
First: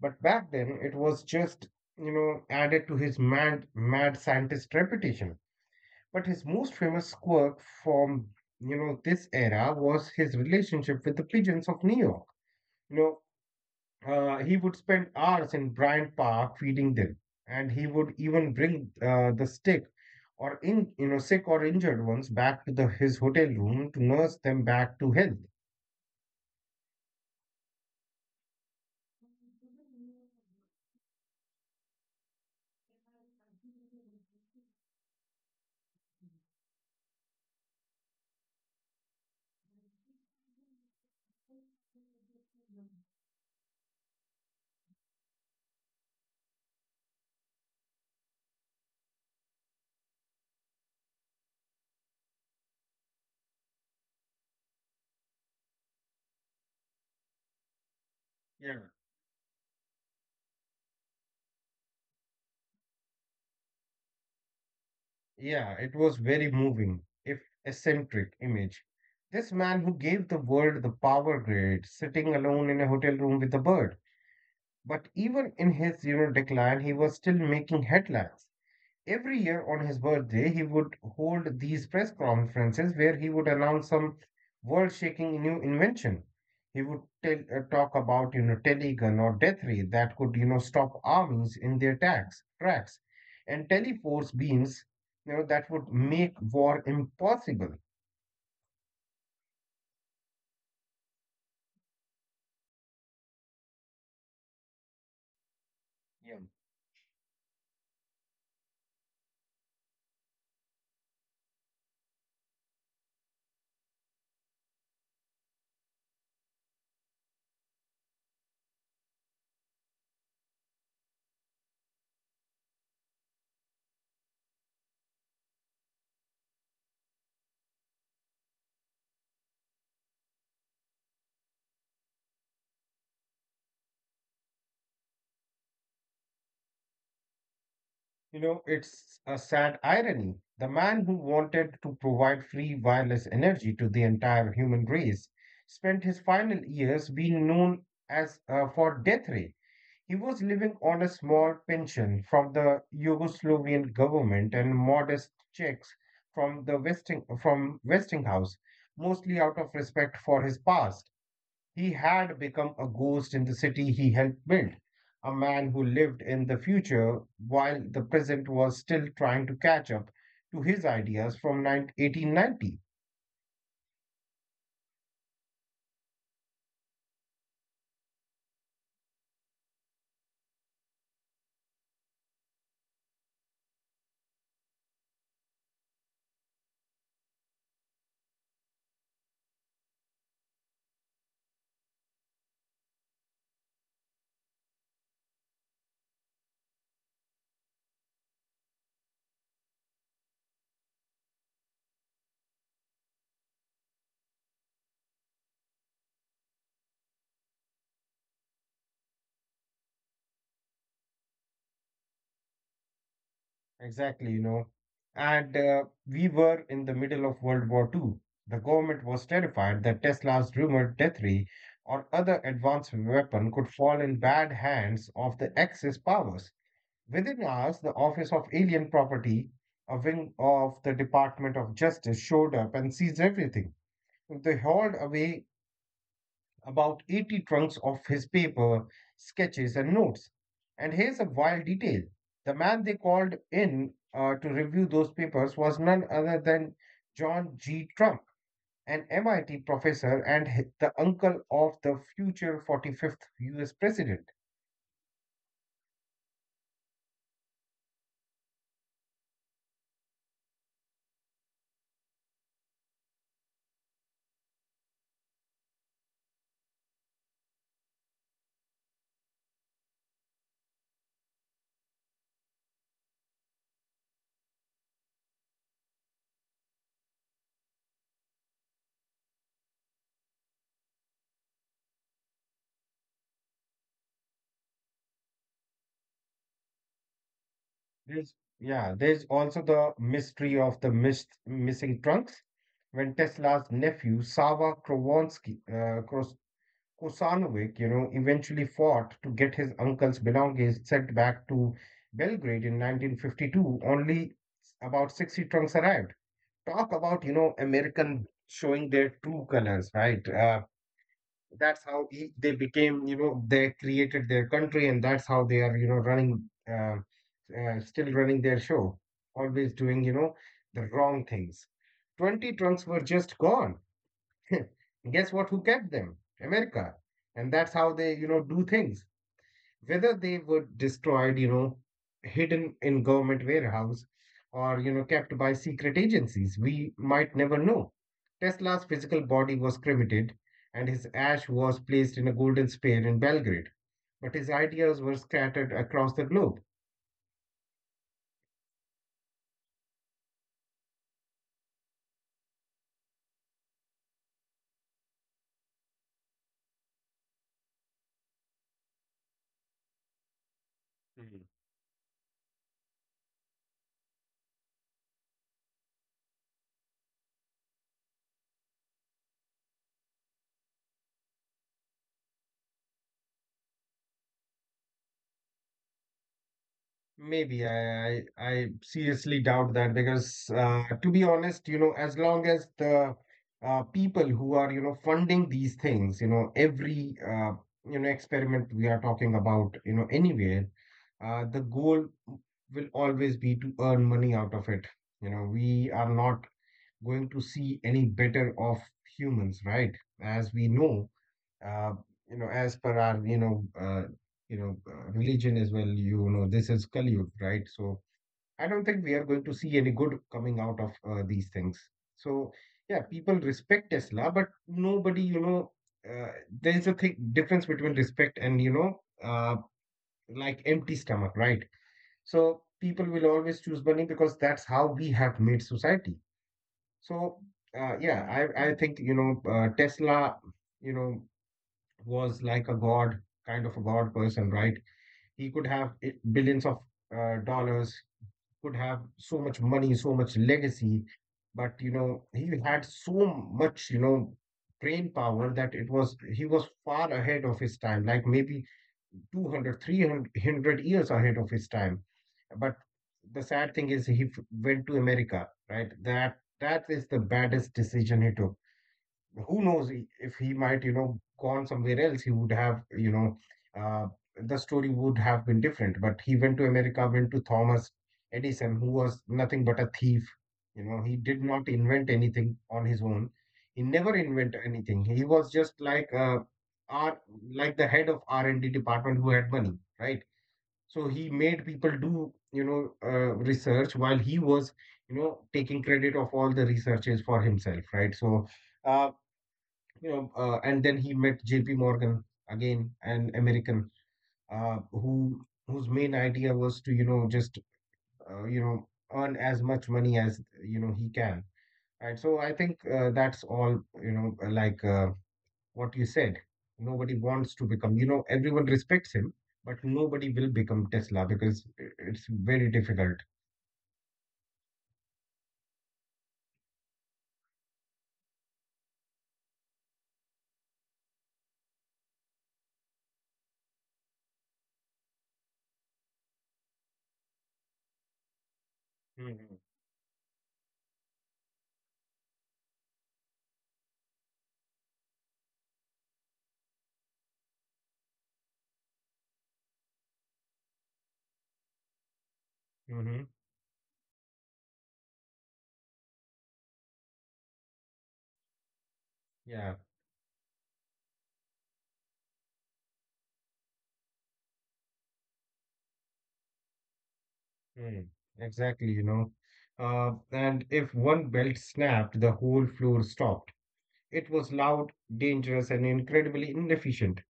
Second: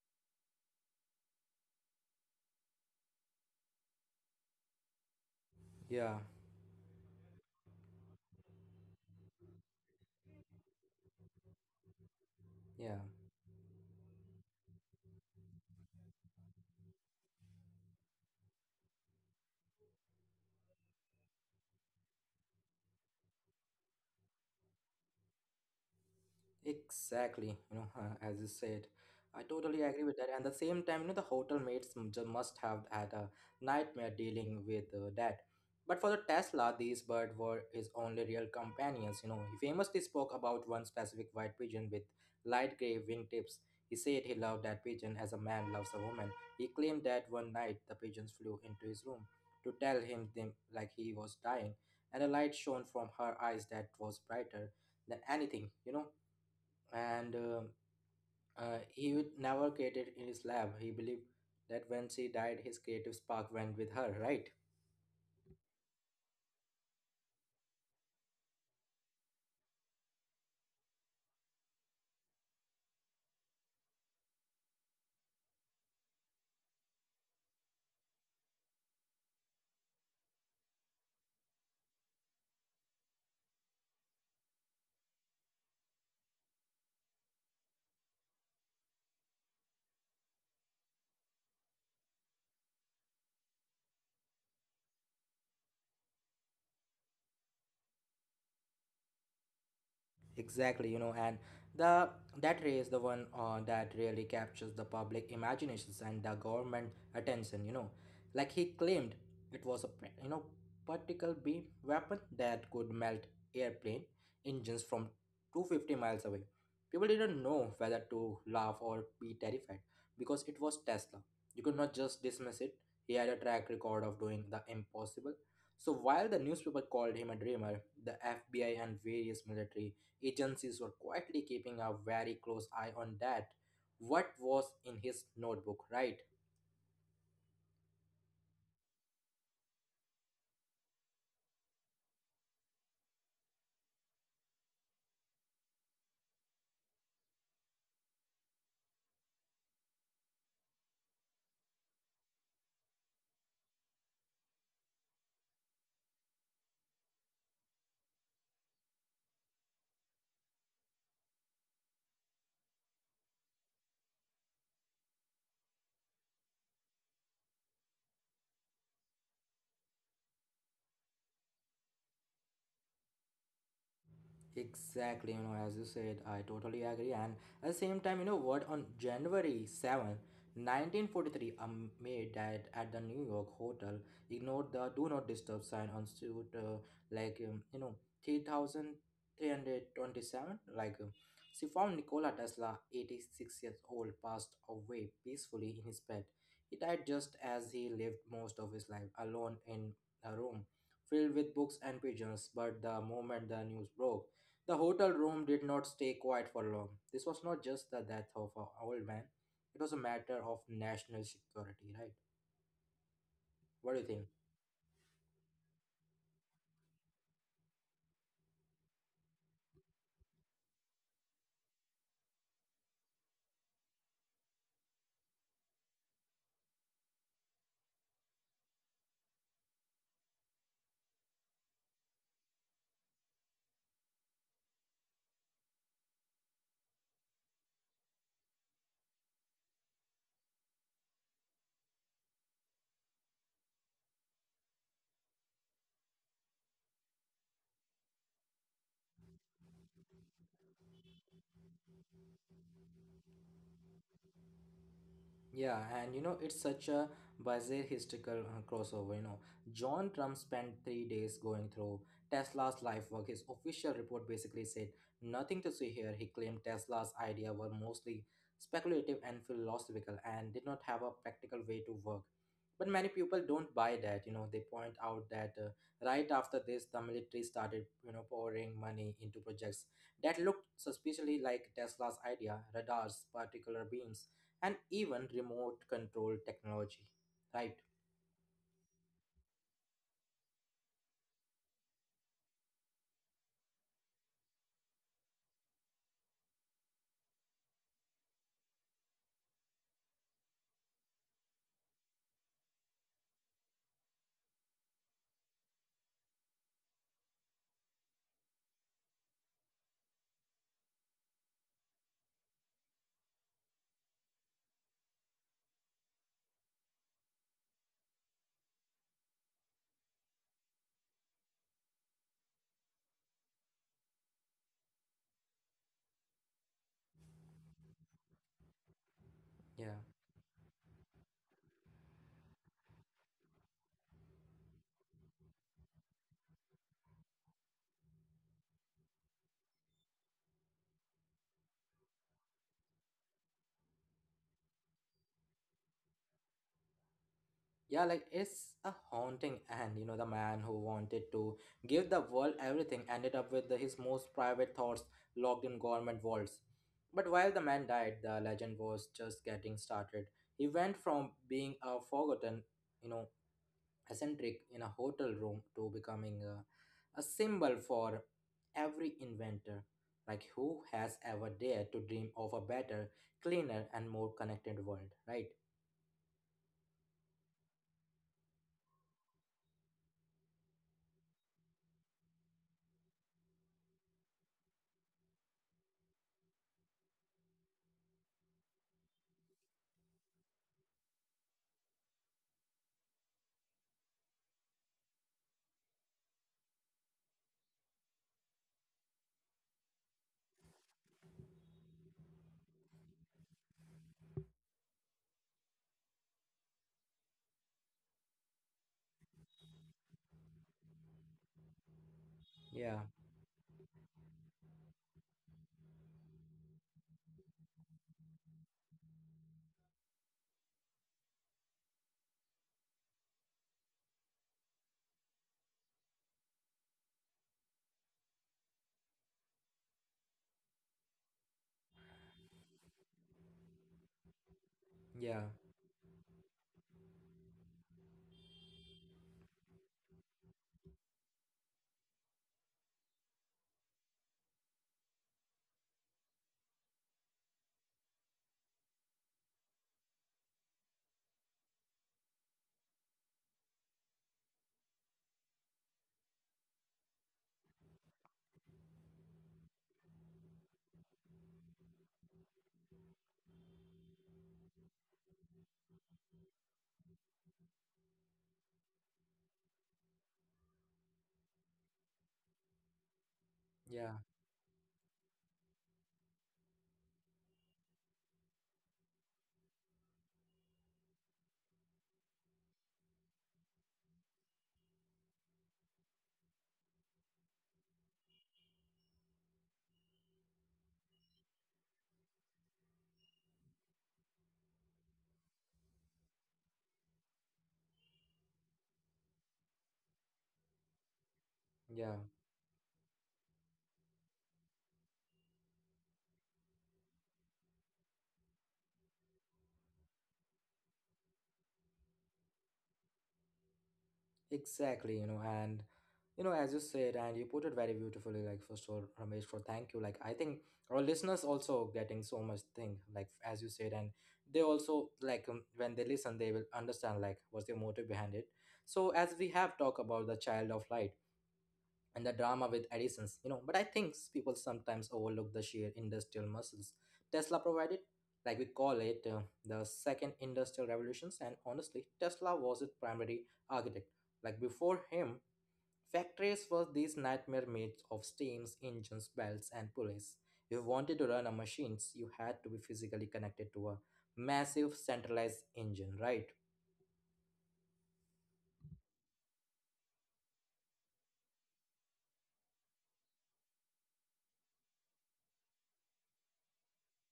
But back then, it was just, you know, added to his mad scientist reputation. Yeah, But his most famous quirk from, you know, this era was his relationship with the pigeons of New York. yeah. You know, he would spend hours in Bryant Park feeding them, and he would even bring the sick or in you know sick or injured ones back to the his hotel room to nurse them back to health. Exactly, you know, as you said, I totally agree with that. And the same time, you know, the hotel mates must have had a nightmare dealing with that. But for the Tesla, these birds were his only real companions. You know, he famously spoke about one specific white pigeon with light gray wingtips. He said he loved that pigeon as a man loves a woman. He claimed that one night the pigeons flew into his room to tell him them like he was dying, and a light shone from her eyes that was brighter than anything. You know, and Yeah. He would never created in his lab. He believed that when she died, his creative spark went with her, right? Yeah, it was very moving, if eccentric image. This man who gave the world the power grid, sitting alone in a hotel room with a bird. But even in his, you know, decline, he was still making headlines. Every year on his birthday, he would hold these press conferences where he would announce some world-shaking new invention. He would talk about, you know, telegun or death ray that could, you know, stop armies in their tracks, and teleforce beams, you know, that would make war impossible. Exactly, you know, and the that race, the one that really captures the public imaginations and the Yeah. government attention. You know, like he claimed it was a you know, particle beam weapon that could melt airplane engines from 250 miles away. People didn't know whether to laugh or be terrified because it was Tesla. You could not just dismiss it. He had a track record of doing the impossible. So while the newspaper called him a dreamer, the FBI and various military agencies were quietly keeping a very close eye on that. What was in his notebook, right? You know, it's a sad irony. The man who wanted to provide free wireless energy to the entire human race spent his final years being known as for death ray. He was living on a small pension from the Yugoslavian government and modest checks from the Westinghouse, mostly out of respect for his past. He had become a ghost in the city he helped build, a man who lived in the future while the present was still trying to catch up to his ideas from 9 1890. Exactly, you know, as you said, I totally agree. And at the same time, you know what, on January 7th, 1943, a maid died at the New York hotel, ignored the do not disturb sign on suit, like, um, you know, 3327. She found Nikola Tesla, 86 years old, passed away peacefully in his bed. He died just as he lived most of his life, alone in a room filled with books and pigeons. But the moment the news broke, the hotel room did not stay quiet for long. This was not just the death of an old man, it was a matter of national security, right? What do you think? Exactly, you know. And We were in the middle of World War Two. The government was terrified that Tesla's rumored death ray or other advanced weapon could fall in bad hands of the Axis powers. Within hours, the Office of Alien Property, a wing of the Department of Justice, showed up and seized everything. They hauled away about 80 trunks of his paper, sketches, and notes. And here's a wild detail: the man they called in to review those papers was none other than John G. Trump, an MIT professor and the uncle of the future 45th US president. Yeah, and you know, it's such a bizarre historical crossover. You know, John Trump spent three days going through Tesla's life work. His official report basically said nothing to see here. He claimed Tesla's idea were mostly speculative and philosophical and did not have a practical way to work. But many people don't buy that. You know, they point out that right after this, the military started, you know, pouring money into projects that looked suspiciously like Tesla's idea radars, particular beams and even remote control technology, right? There's yeah, there's also the mystery of the missing trunks. When Tesla's nephew Sava Krovonsky, Kosanovic, you know, eventually fought to get his uncle's belongings sent back to Belgrade in 1952, only about 60 trunks arrived. Talk about you know American showing their true colors, right? They became you know they created their country and that's how they are you know running uh, still running their show, always doing you know the wrong things. 20 trunks were just gone. Guess what, who kept them? America. And that's how they you know do things, Yeah, whether they were destroyed, you know, hidden in government warehouse or, you know, kept by secret agencies, we might never know. Tesla's physical body was cremated and his ash was placed in a golden sphere in Belgrade, but his ideas were scattered across the globe. yeah, like it's a haunting. And you know, the man who wanted to give the world everything ended up with his most private thoughts locked in government vaults. But while the man died, the legend was just getting started. He went from being a forgotten, you know, eccentric in a hotel room to becoming a symbol for every inventor like who has ever dared to dream of a better, cleaner and more connected world, right? Maybe I seriously doubt that because to be honest, you know, as long as the people who are, you know, funding these things, you know, every you know experiment we are talking about, you know, anywhere, the goal will always be to earn money out of it. You know, we are not going to see any better of humans, right? As we know, uh, you know, as per our, you know, religion as well, you know, this is Kali Yuga, right? So I don't think we are going to see any good coming out of these things. So yeah, Yeah, people respect Tesla, but nobody, uh, there is a thing difference between respect and like empty stomach, right? So people will always choose money because that's how we have made society. So yeah, I think Tesla, you know, was like a god, kind of a god person, right? yeah, He could have billions of dollars, could have so much money, so much legacy, but you know, he had so much, you know, brain power that it was he was far ahead of his time, like maybe 200, 300 years ahead of his time. But the sad thing is went to America, right? That is the baddest decision he took. Who knows, if he might, you know, gone somewhere else, he would have, uh, the story would have been different. But he went to America, went to Thomas Edison, who was nothing but a thief. You know, he did not invent anything on his own. He never yeah, invented anything. He was just like R, like the head of R and D department who had money, right? So he made people do, research while he was, you know, taking credit of all the researches for himself, right? Uh, and then he met J.P. Morgan, again, an American, whose main idea was to, you know, just uh, you know earn as much money as he can. yeah. Right. So I think that's all. You know, what you said, nobody wants to become. You know, everyone respects him, but nobody will become Tesla because it's very difficult. Exactly, you know, and you know, as you said, and you put it very beautifully, like first of all, Ramesh, for thank you. Like I think our listeners also getting so much thing, like as you said, and they also like when they listen, they will understand like what's the motive behind it. So as we Mm-hmm. have talked about the child of light, and the drama with additions, you know. But I think people sometimes overlook the sheer industrial muscles Tesla provided. Like we call it the second industrial revolutions, and honestly, Tesla was its Mm-hmm. primary architect. Like before him, factories were these nightmare maids of steams, engines, belts, Yeah. and pulleys. If you wanted to run a machines, you had to be physically connected to a massive centralized engine, right? Mm. Exactly. You know. And if one belt snapped, the whole floor stopped. It was loud, dangerous, and incredibly inefficient.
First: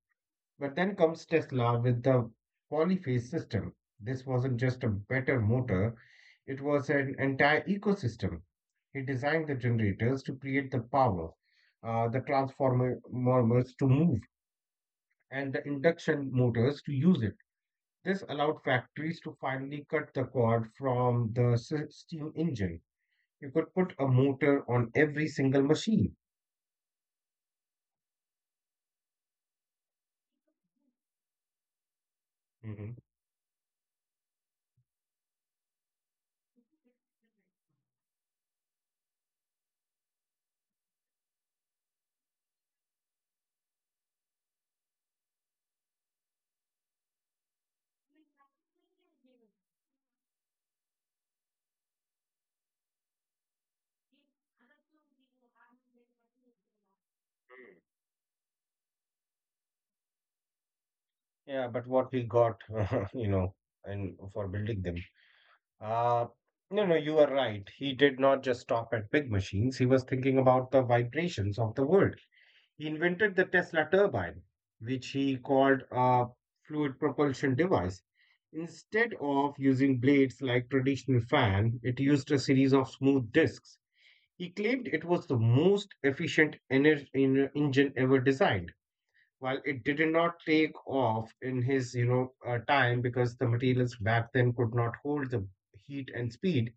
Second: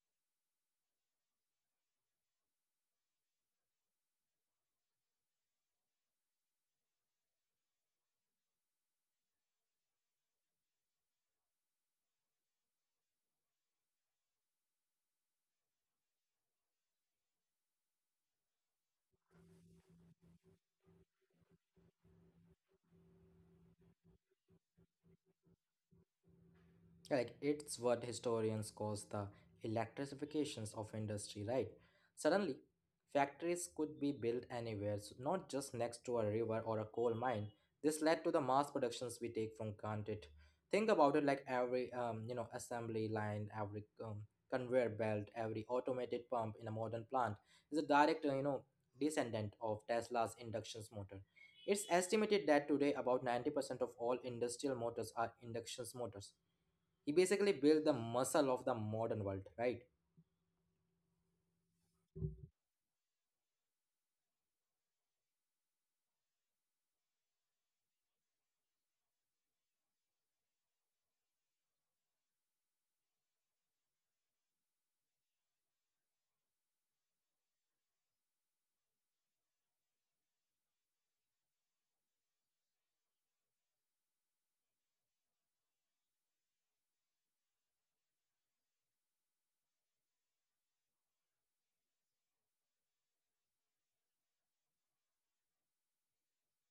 But then comes Tesla with the polyphase system. This wasn't just a better motor, it was an entire ecosystem. He designed the generators to create the power, the transformers to move, and the induction motors to use it. This allowed factories to finally cut the cord from the steam engine. You could put a motor on every single machine. Like it's what historians calls the electrifications of industry, right? Suddenly, factories could be built anywhere, so not just next to a river or a coal mine. This led to the mass productions we take from granted. Think about it like every assembly line, every conveyor belt, every automated pump in a modern plant is a direct descendant of Tesla's induction motor. It's estimated that today about 90% of all industrial motors are induction motors. He basically built the muscle of the modern world, right? Yeah, but what we got, you know, and for building them. Uh, no, no, you are right. He did not just stop at big machines. He was thinking about the vibrations of the world. He invented the Tesla turbine, which he called a fluid propulsion device. Instead of using blades like traditional fan, it used a series of smooth discs. He claimed it was the most efficient engine ever designed. While it did not take off in his, time because the materials back then could not hold the heat and speed,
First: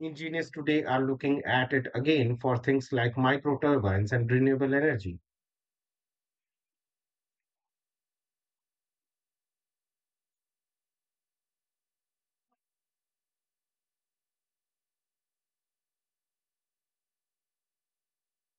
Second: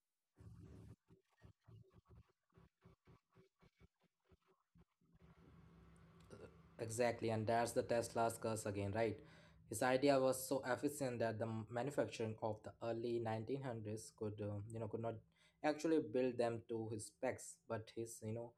engineers today are looking at it again for things like micro turbines and renewable energy. Exactly, and that's the Tesla's curse again, right? His idea was so efficient that the manufacturing of the early 1900s could, could not actually build them to his specs, but his,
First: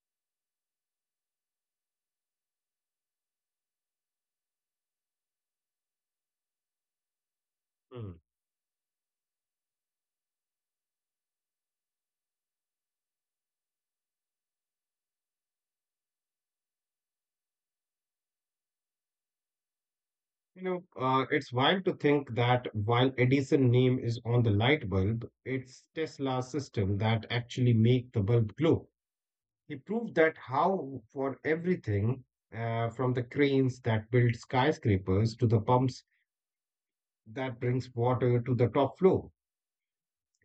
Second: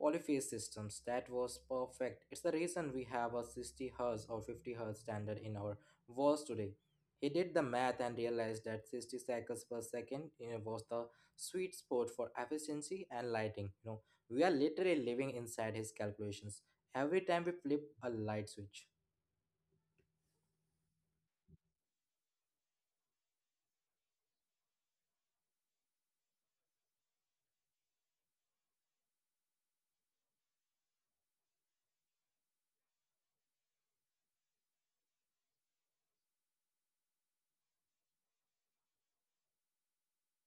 polyphase systems that was perfect. It's the reason we have a 60 hertz or 50 hertz standard in our walls today. He did the math Hmm. and realized that 60 cycles per second, was the sweet spot for efficiency and lighting. You know, we are literally living inside his calculations every time we flip a light switch. You know, it's wild to think that while Edison name is on the light bulb, it's Tesla's system that actually make the bulb glow. He proved that how for everything, from the cranes that build skyscrapers to the pumps that brings water to the top floor.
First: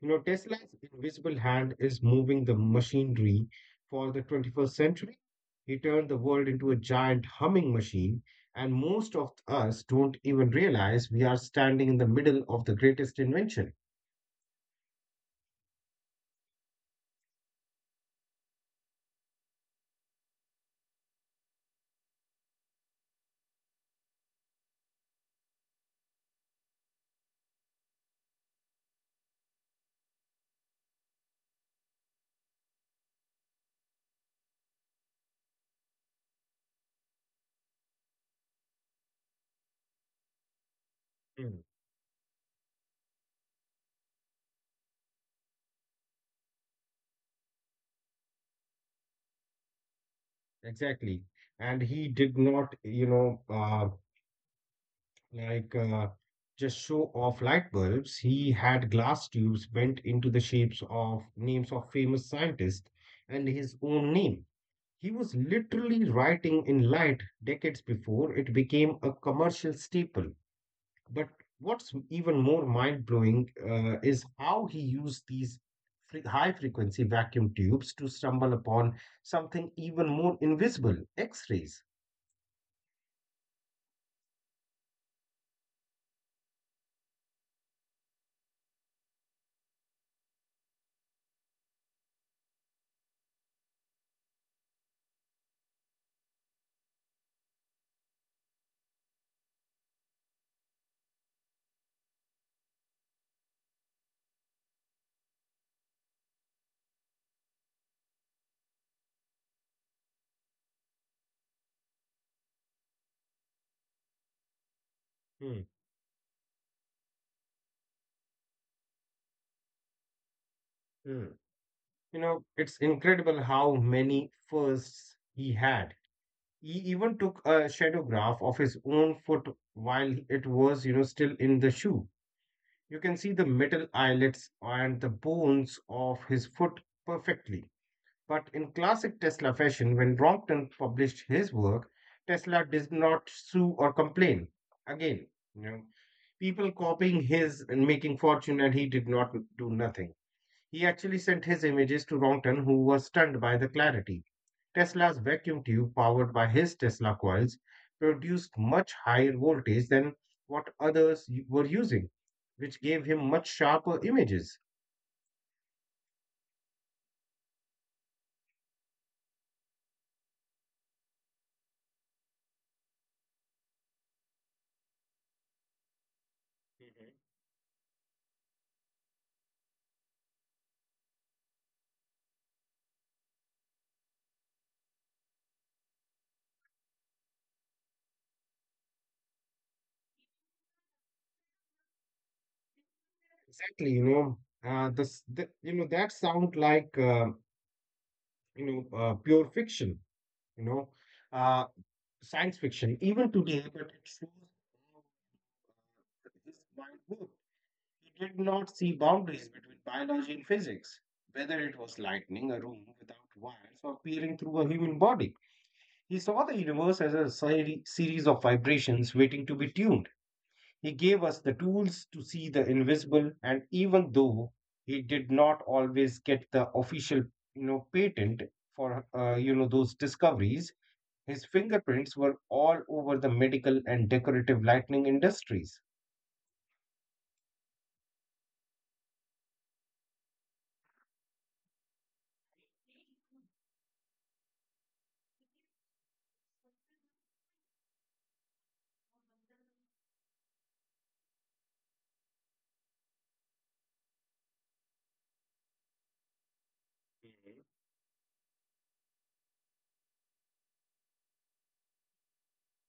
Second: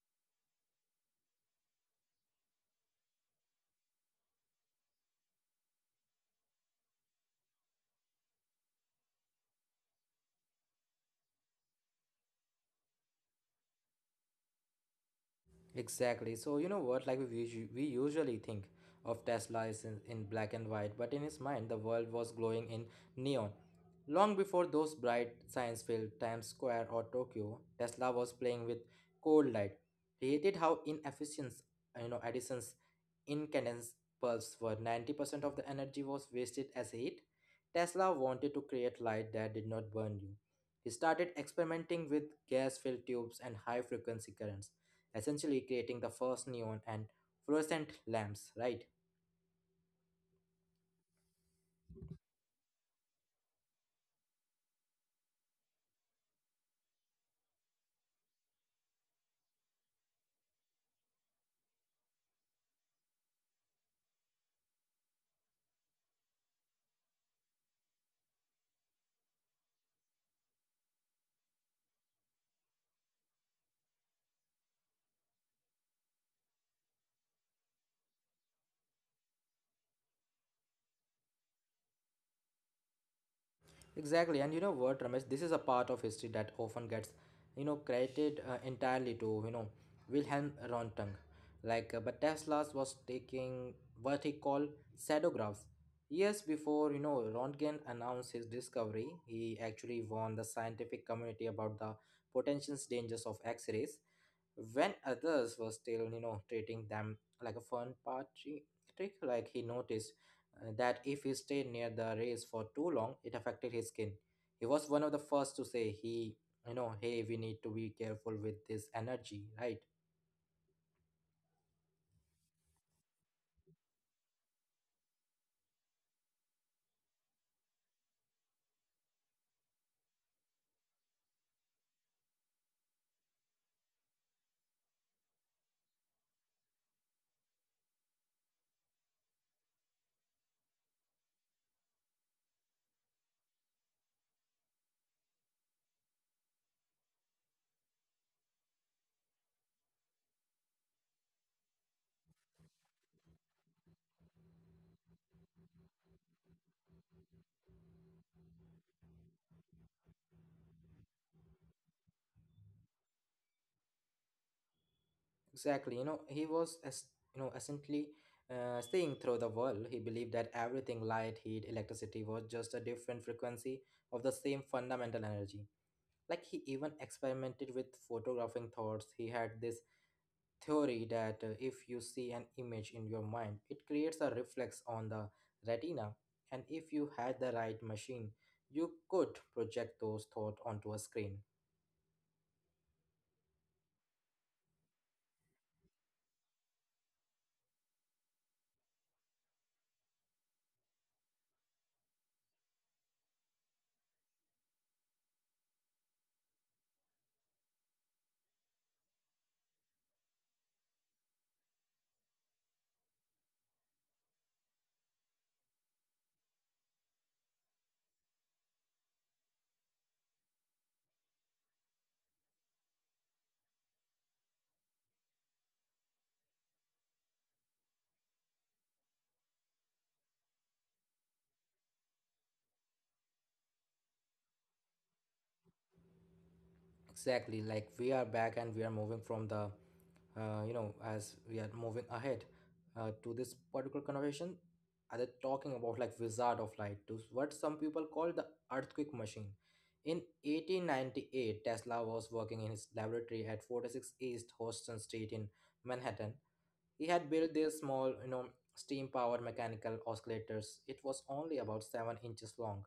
You know, Tesla's invisible hand is moving the machinery for the 21st century. He turned the world into a giant humming machine, and most of us don't even realize we are standing in the middle of the greatest invention. Exactly. So you know what? Like we usually think of Tesla is in, black and white, but in his mind, the world was glowing in neon. Long before those bright science-filled Times Square or Tokyo, Tesla was playing with cold light. He hated how inefficient, Edison's incandescent bulbs were. 90% of the energy was wasted as heat. Tesla wanted to create light that did not burn you. He started Mm. experimenting with gas-filled tubes and high-frequency currents, essentially creating the first neon and fluorescent lamps, right? Exactly. And he did not, like uh, just show off light bulbs. He had glass tubes bent into the shapes of names of famous scientists and his own name. He was literally writing in light decades before it became a commercial staple. But what's even more mind blowing is how he used these high frequency vacuum tubes to stumble upon something even more invisible, X rays. Exactly, and you know what, Ramesh, this is a part of history that often gets, credited entirely to, Wilhelm Röntgen. But Tesla's was taking what he called shadographs. Years before, Röntgen announced his discovery, he actually warned the scientific community about the potential dangers of X-rays when others were still, treating them like a fun party trick. Like he noticed that if he stayed near the race for too long it affected his skin. He was one of the first Hmm, to say, he you know hey we need to be careful with this energy, right? hmm. You know, it's incredible how many firsts he had. He even took a shadowgraph of his own foot while it was, you know, still in the shoe. You can see the metal eyelets and the bones of his foot perfectly. But in classic Tesla fashion, when Brompton published his work, Tesla did not sue or complain. Again, you know, people copying his and making fortune, and he did not do nothing. He actually sent his images to Ronton, who was stunned by the clarity. Tesla's vacuum tube, powered by his Tesla coils, produced much higher voltage than what others were using, which gave him much sharper images. Exactly. You know, he was, as you know essentially, seeing through the world. He believed that everything, light, heat, electricity, was just a different frequency of the same fundamental energy. Like he even Mhm. experimented with photographing thoughts. He had this theory that if you see an image in your mind, it creates a reflex on the retina, and if you had the right machine, you could project those thoughts onto a screen. Exactly, you know, that sound like pure fiction, you know, uh, science fiction, even today. But it shows how, his mind worked. He did not see boundaries between biology and physics, whether it was lightning, a room without wires, or peering through a human body. He saw the universe as a series of vibrations waiting to be tuned. He gave us the tools to see the invisible, and even though he did not always get the official, you know, patent for you know those discoveries, his fingerprints were all over the medical and decorative lightning industries. Exactly, like we are back and we are moving from the, as we are moving ahead to this particular conversation, are they talking about like Wizard of Light to what some people call the earthquake machine. In 1898, Tesla was working in his laboratory at 46 East Houston Street in Manhattan. He had built these small, steam-powered mechanical oscillators. It was only about 7 inches long.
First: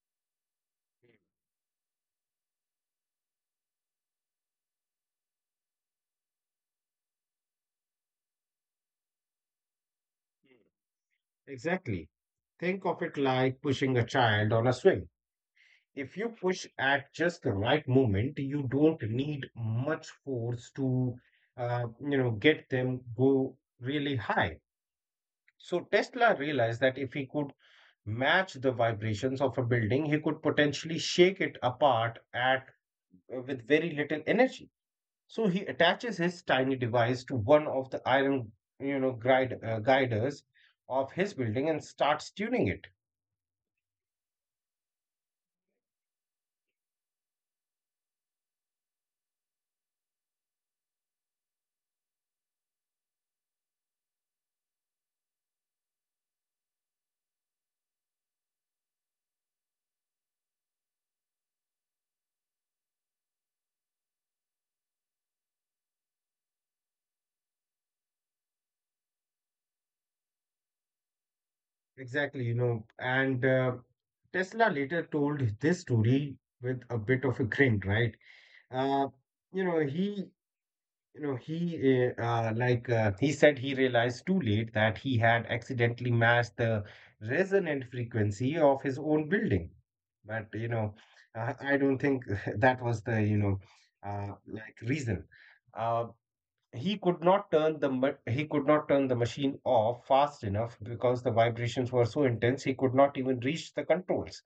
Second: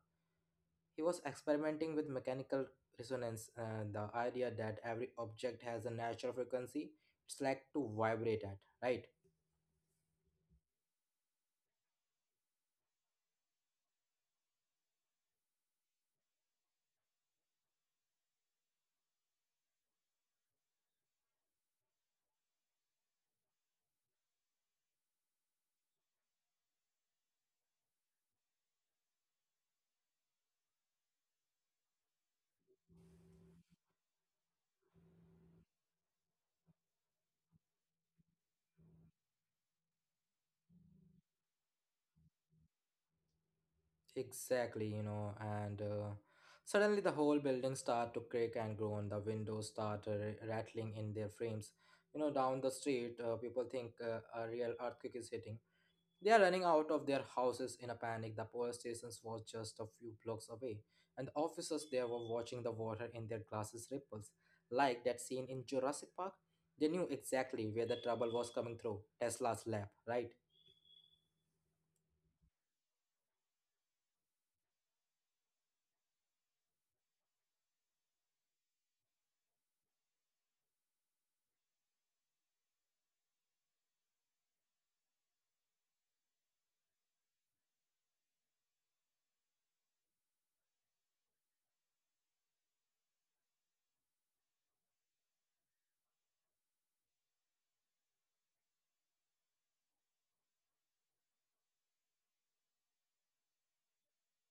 He was experimenting with mechanical resonance, the idea that every object has a natural frequency it's like to vibrate at, right? Exactly. Think of it like pushing a child on a swing. If you push at just the right moment, you don't need much force to, you know, get them go really high. So Tesla realized that if he could match the vibrations of a building, he could potentially shake it apart at with very little energy. So he attaches his tiny device to one of the iron, you know, guiders of his building and starts tuning it. Exactly, you know, and suddenly the whole building started to crack and groan. The windows started rattling in their frames. You know, down the street, people think a real earthquake is hitting. They are running out of their houses in a panic. The police station was just a few blocks away, and the officers there were watching the water in their glasses ripples, like that scene in Jurassic Park. They knew exactly where the trouble was coming through Tesla's lab, right? Exactly, you know, and Tesla later told this story with a bit of a grin, right? Uh, you know, he, you know, he, like, He said he realized too late that he had accidentally matched the resonant frequency of his own building. But, you know, I don't think that was the, you know, reason. Uh, he could not turn the he could not turn the machine off fast enough because the vibrations were so intense he could not even reach the controls.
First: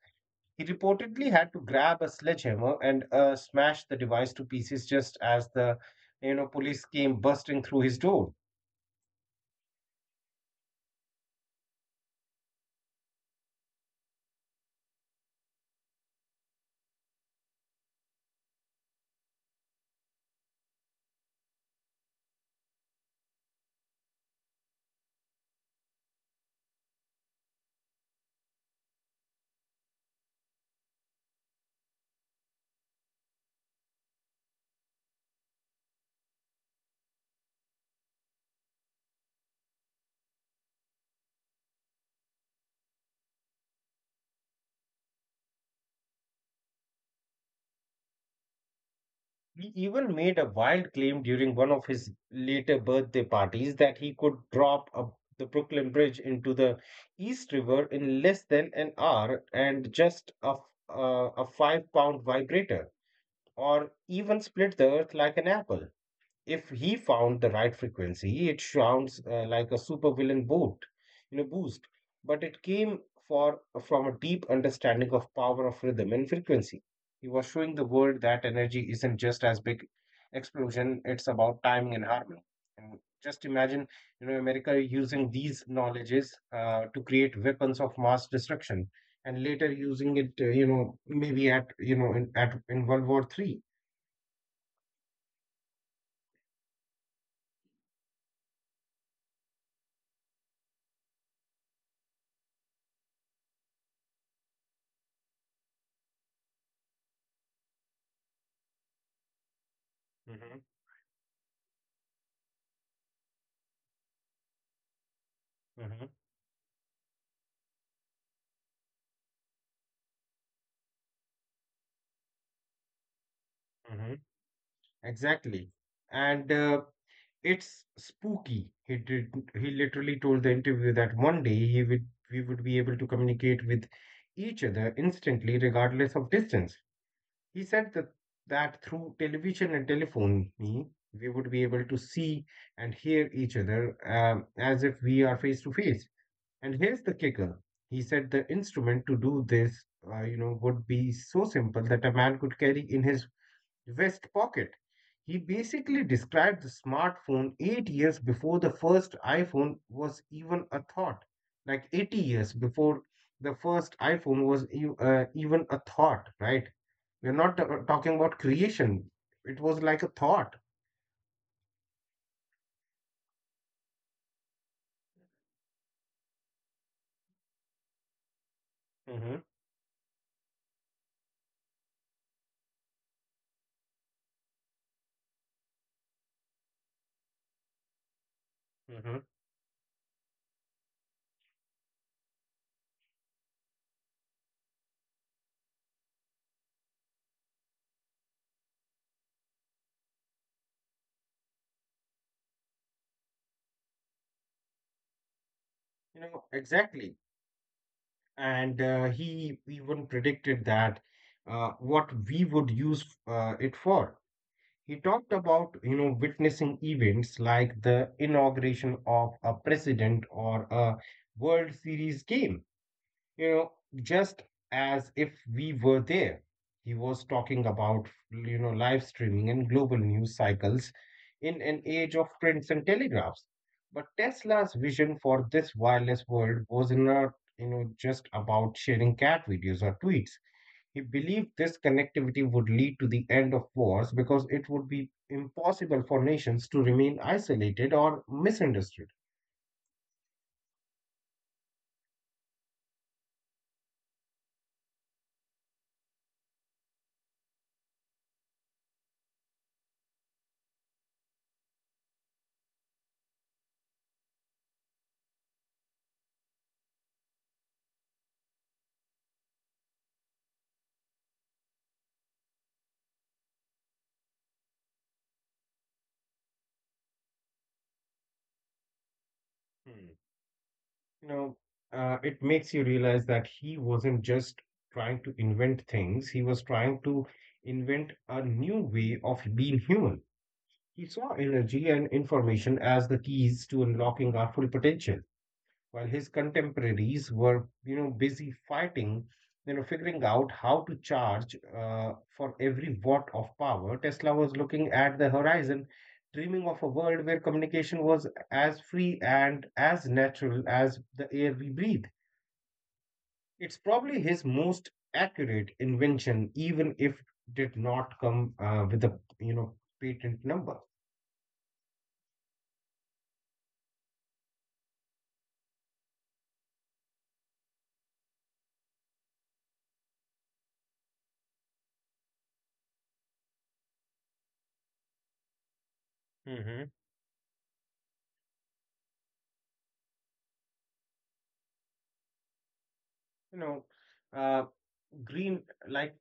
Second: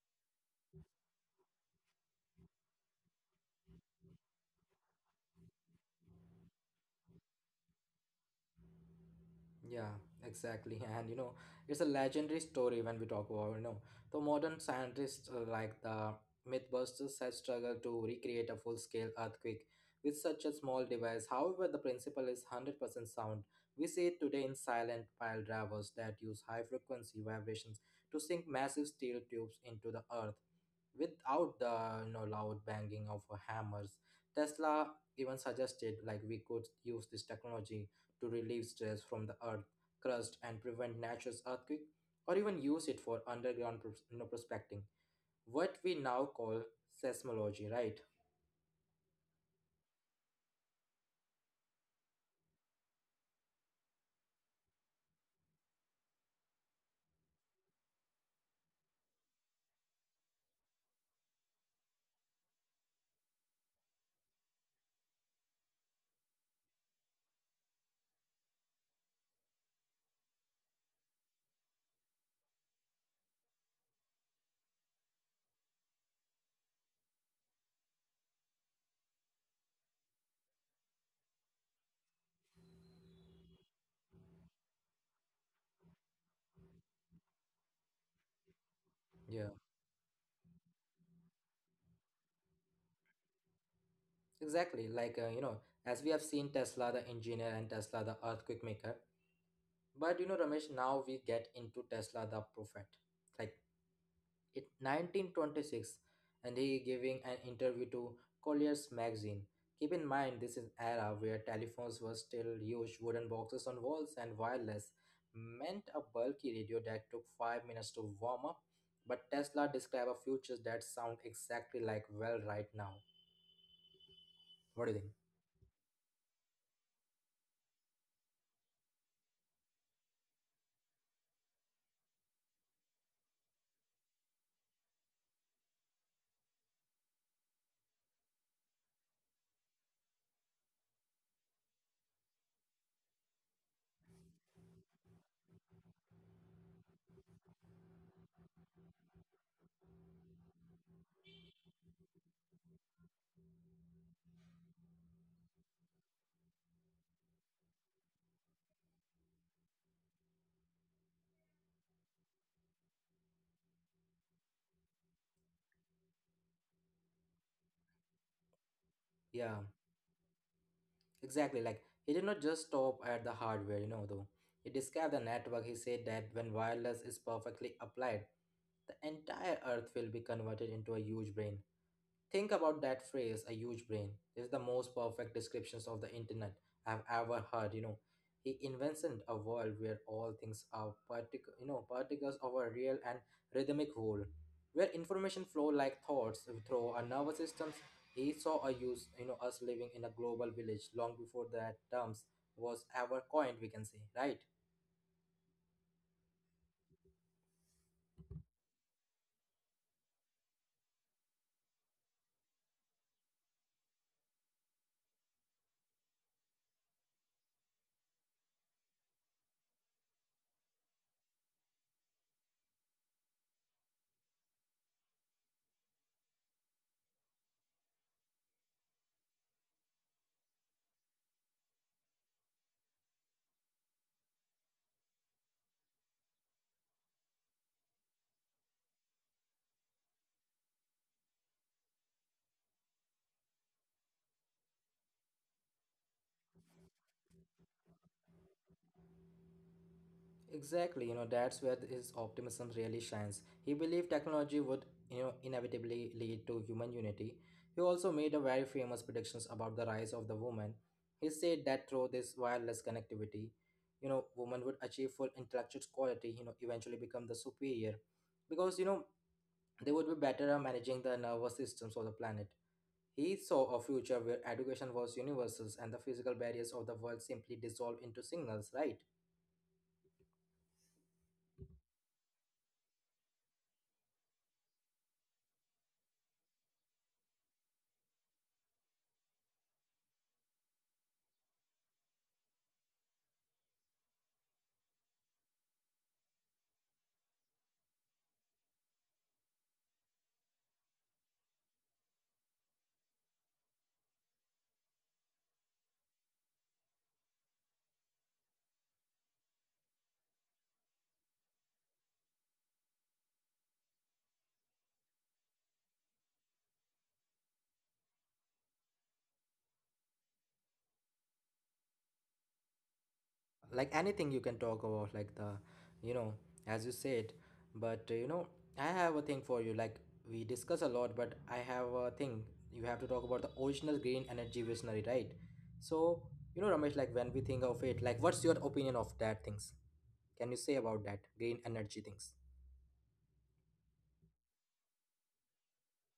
He reportedly had to grab a sledgehammer and smash the device to pieces just as the you know police came busting through his door. Yeah, exactly. And you know, it's a legendary story when we talk about, the modern scientists like the Mythbusters has struggled to recreate a full-scale earthquake with such a small device. However, the principle is 100% sound. We see it today in silent pile drivers that use high-frequency vibrations to sink massive steel tubes into the earth without the, loud banging of hammers. Tesla even suggested like we could use this technology to relieve stress from the earth crust and prevent natural earthquake, or even use it for underground prospecting. What we now call seismology, right? He even made a wild claim during one of his later birthday parties that he could drop the Brooklyn Bridge into the East River in less than an hour and just a 5 pound vibrator or even split the earth like an apple. If he found the right frequency, it sounds like a supervillain boost. But it came for from a deep understanding of power of rhythm and frequency. He was showing the world that energy isn't just as big explosion; it's about timing and harmony. And just imagine, you know, America using these knowledges to create weapons of mass destruction, and Yeah, later using it, maybe at you know in, at in World War Three. exactly. As we have seen Tesla the engineer and Tesla the earthquake maker. But, you know, Ramesh, now we get into Tesla the prophet. Like, in 1926 and he giving an interview to Collier's magazine. Keep in mind this Hmm. is era where telephones were still huge wooden boxes on walls and wireless meant Hmm. a bulky radio that took 5 minutes to warm up. But Tesla described a future that sound exactly like well right now. Hmm. What do you think? Exactly. And it's spooky. He literally told the interview that one day he would we would be able to communicate with each other instantly, regardless of distance. He said that through television and telephony, we would be able to see and hear each other as if we are face to face. And here's the kicker. He said the instrument to do this, would be so simple that a man could carry in his West Pocket. He basically described the smartphone 8 years before the first iPhone was even a thought, like 80 years before the first iPhone was even a thought, right? We're not talking about creation, it Yeah. was like a thought. Exactly, like he did not just stop at the hardware, you know, though. He described the network. He said that when wireless is perfectly applied, the Mhm, entire earth will be converted into a huge brain. Think about that phrase, a huge brain, is the most perfect descriptions of the internet I've ever heard, you know. He mhm. invented a world where all things are particles of a real and rhythmic whole, where information flow like thoughts through our nervous systems. He saw a use, you know, us living in a global village long before that terms was ever coined, we can say, right? You know, exactly. And he even predicted that what we would use it for. He talked about, you know, witnessing events like the inauguration of a president or a World Series game, you know, just as if we were there. He was talking about, you know, live streaming and global news cycles in an age of prints and telegraphs. But Tesla's vision for this wireless world was not, you know, just about sharing cat videos or tweets. He believed this connectivity would lead to the end of wars because it would be impossible for nations to remain isolated or misunderstood. Exactly, you know, that's where his optimism really shines. He believed technology would, inevitably lead to human unity. He also made a very famous predictions about the rise of the woman. He said that through this wireless connectivity, women would achieve full intellectual quality, eventually become the superior. Because, they would be better at managing the nervous systems of the planet. He saw a future where education was universal and the physical barriers of the world simply dissolved into signals, right? Hmm. You know, it makes you realize that he wasn't just trying to invent things, he was trying to invent a new way of being human. He saw energy and information as the keys to unlocking our full potential. While his contemporaries were, busy fighting, figuring out how to charge for every watt of power, Tesla was looking at the horizon, dreaming of a world where communication was as free and as natural as the air we breathe. It's probably his most accurate invention, even if it did not come with a, patent number. Like anything you can talk about like the, you know as you said, but I have a thing for you. Like we discuss a lot but I have a thing. You have to talk about the original green energy visionary, right? So, you know, hmm Ramesh, like when we think of it, like what's your opinion of that things? Can you say about that green energy things? You know, uh, green, like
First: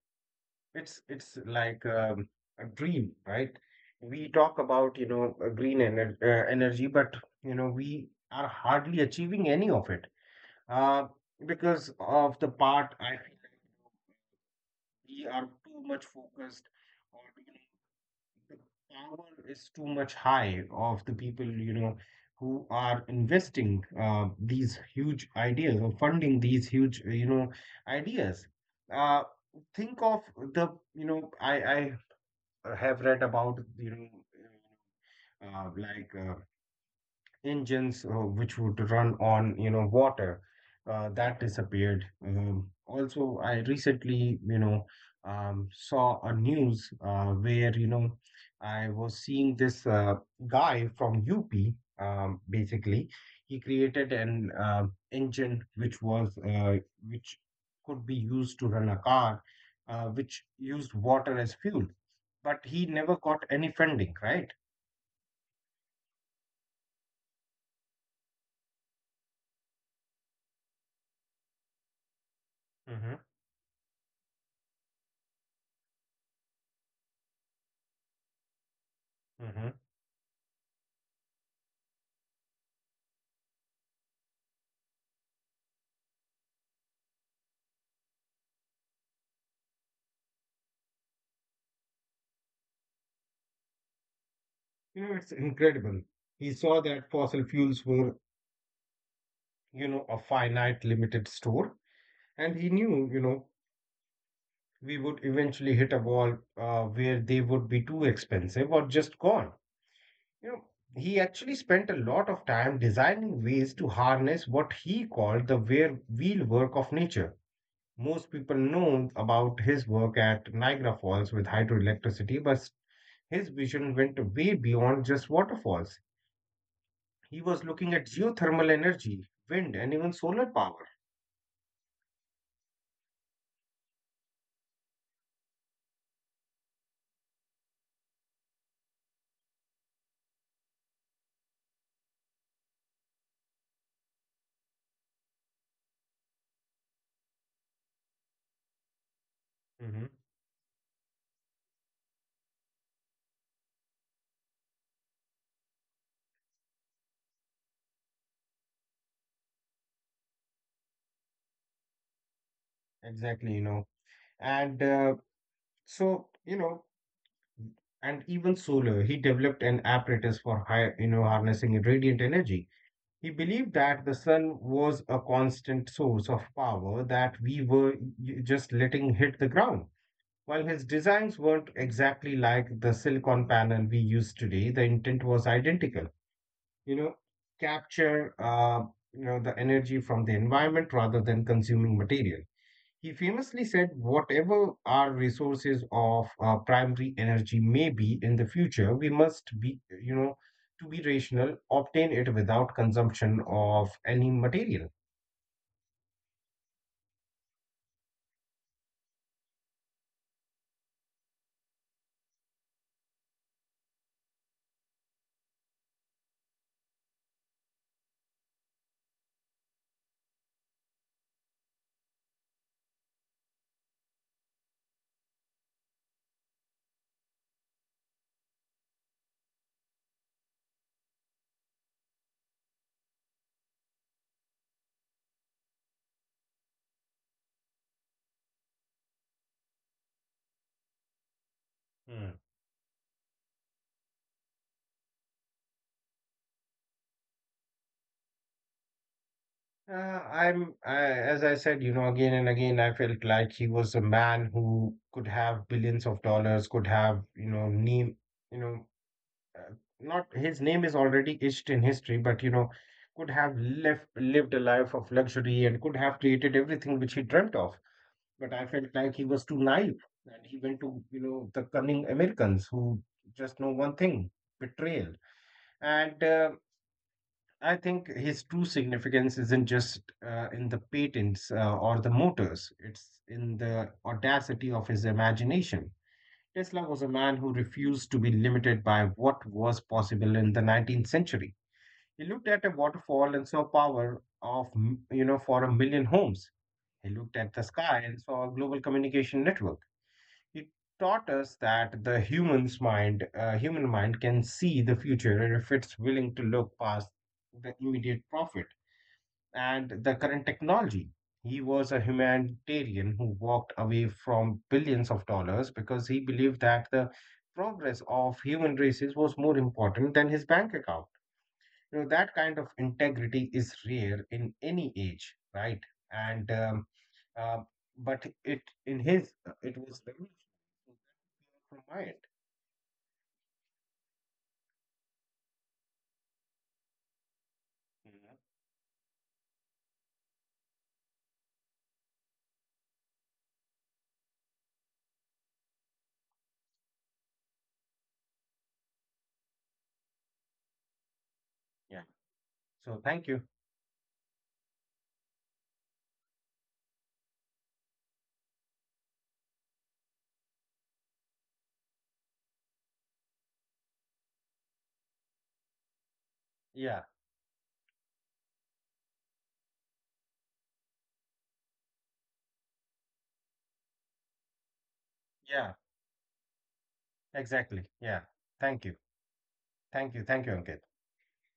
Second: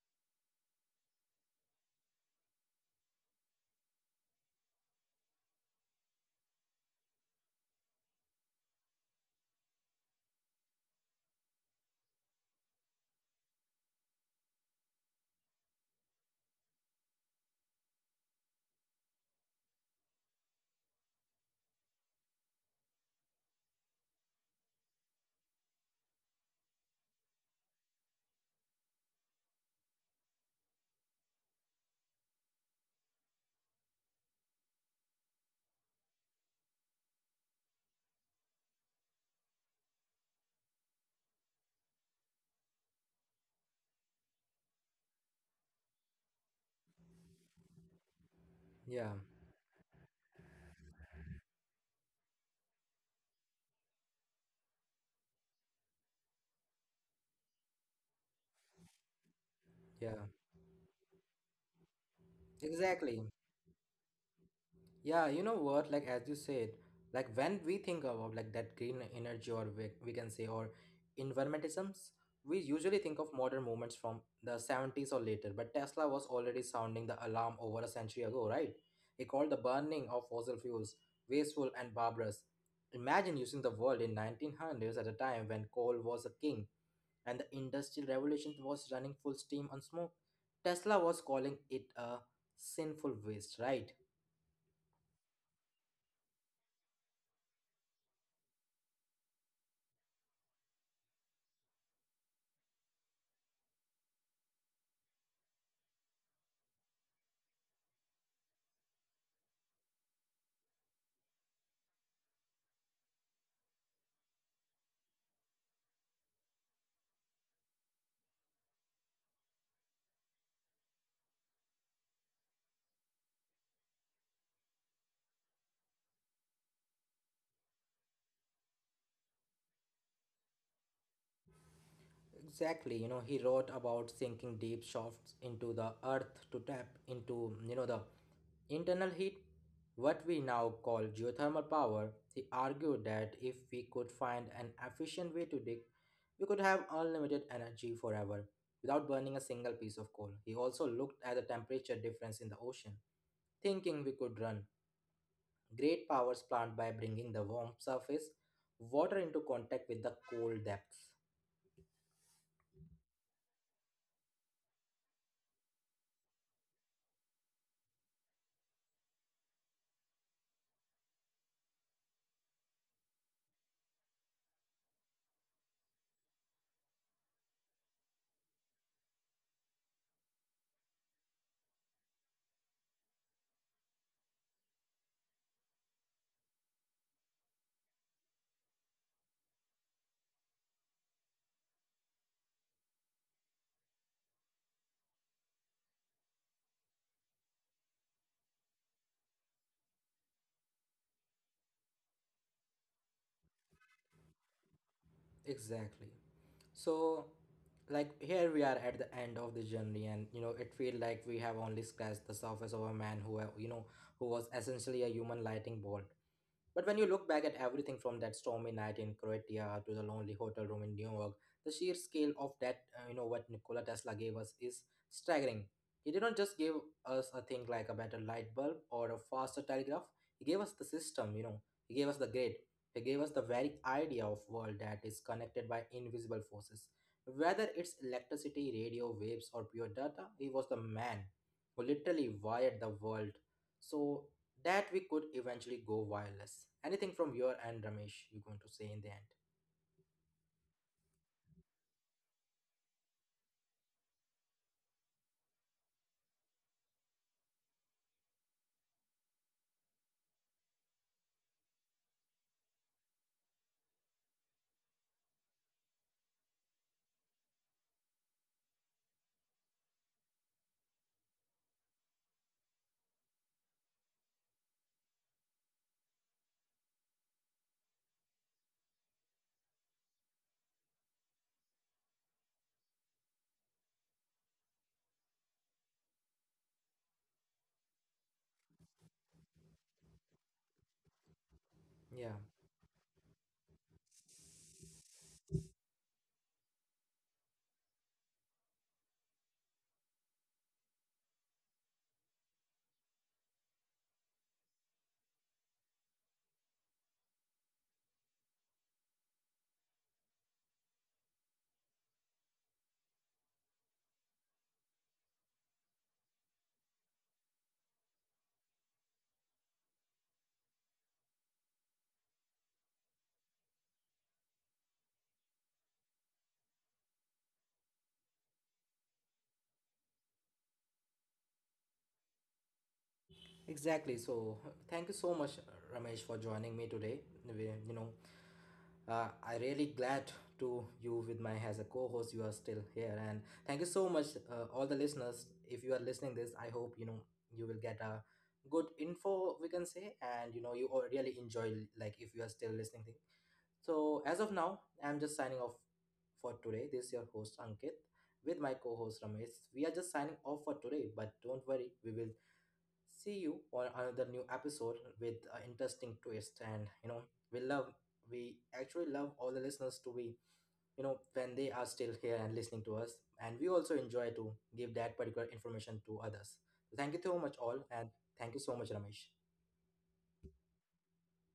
it's like a dream, right? We talk about, green energy, but you know we are hardly achieving any of it, uh, because of the part I feel like we are too much focused, or you know, the power is too much high of the people, you know, who are investing these huge ideas or funding these huge, ideas. uh, think of the, you know I have read about, uh, like uh, engines, which would run on, you know, water, that disappeared. Also, I recently, saw a news, where, you know, I Yeah. was seeing this, guy from up, basically he created an, engine which was which could be used to run a car, Yeah, which used water as fuel, but he never exactly. got any funding, right? Yeah, you know what? Like as you said, like when we think about like that green energy or we can say or environmentalisms, we usually hmm think of modern movements from the 70s or later, but Tesla was already sounding the alarm over a century ago, right? He called the burning of fossil fuels wasteful and barbarous. Imagine using the world in 1900s at a time when coal was a king and the industrial revolution was running full steam on smoke. Tesla was calling it a sinful waste, right? You know, it's incredible. He saw that fossil fuels were, you know, a finite, limited store, and he knew, you know, we would eventually hit a wall where they would be too expensive or just gone. You know, he actually spent a lot of time designing ways to harness what he called the wear wheel work of nature. Most people know about his work at Niagara Falls with hydroelectricity, but his vision went way beyond just waterfalls. He was looking at geothermal energy, wind, and even solar power. Exactly, you know, he wrote about sinking deep shafts into the earth to tap into, the internal heat, what we now call geothermal power. He argued that if we could find an efficient way to dig, we could have unlimited energy forever without burning a single piece hmm of coal. He also looked at the temperature difference in the ocean thinking we could run great powers plant by bringing the warm surface water into contact with the cold depths. Exactly, you know. And so, you know, and even solar, he developed an apparatus for high, you know, harnessing radiant energy. He believed that the sun was a constant source of power that we were just letting hit the ground. While his designs weren't exactly like the silicon panel we use today, the intent was identical. You know, capture, you know, the energy from the environment rather than consuming material. He famously said, whatever our resources of primary energy may be in the future, we must be, you know, to be rational, obtain it without consumption of any material. Exactly. So, like here we are at the end of the journey and you know it feel like we have only scratched the surface of a man who, who was essentially a human lightning bolt. But when you look back at everything from that stormy night in Croatia to the lonely hotel room in New York, the sheer scale of that, what Nikola Tesla gave us is staggering. He did not just give us a thing like a better light bulb or a faster telegraph. He gave us the system, you know. He gave us the grid. He gave us the very idea of world that is connected by invisible forces. Whether it's electricity, radio waves, or pure data, he was the man who literally Hmm. wired the world. So that we could eventually go wireless. Anything from your end, Ramesh, you're going to say in the end. Uh, I'm, as I said, you know, again and again, I felt like he was a man who could have billions of dollars, could have, you know, name, you know, uh, not his name is already etched in history, but you know, could have left lived a life of luxury and could have created everything which he dreamt of. But I felt like he was too naive, and he went to, you know, the cunning Americans who just know one thing: betrayal. And I think his true significance isn't just in the patents or the motors; it's in the audacity of his imagination. Tesla was a man who refused to be limited by what was possible in the 19th century. He Yeah, looked at a waterfall and saw power of, you know, for a million homes. He looked at the sky and saw a global communication network. He taught us that the human mind can see the future if it's willing to look past the immediate profit and the current technology. He was a humanitarian who walked away from billions of dollars because he believed that the progress of human races was more important than his bank account. You know, that kind of integrity is rare in any age, right? And uh, but it in his It was revolutionary from my end. exactly. So Thank you so much, Ramesh, for joining me today. You know, Mhm. I really glad to you with my as a co-host. You are still here, and thank you so much, all the listeners. If you are listening this, I hope you know you will get a good info we can say, and you know you all really enjoy Yeah. like if you are still So listening. Thing. thank you. So, as of now, I'm just signing off for today. This is your host Ankit with my co host Ramesh. We are just signing off for today, but don't worry, we will see you on another new episode with an interesting twist. And Yeah. you know, we love, we actually love all the listeners to be, you know, when they are still here and listening to us. And we also enjoy to give that particular Yeah. information to others. So, thank you so much, all, Exactly. and Yeah. thank you so Thank much, you. Ramesh. Thank you. Thank you, Ankit.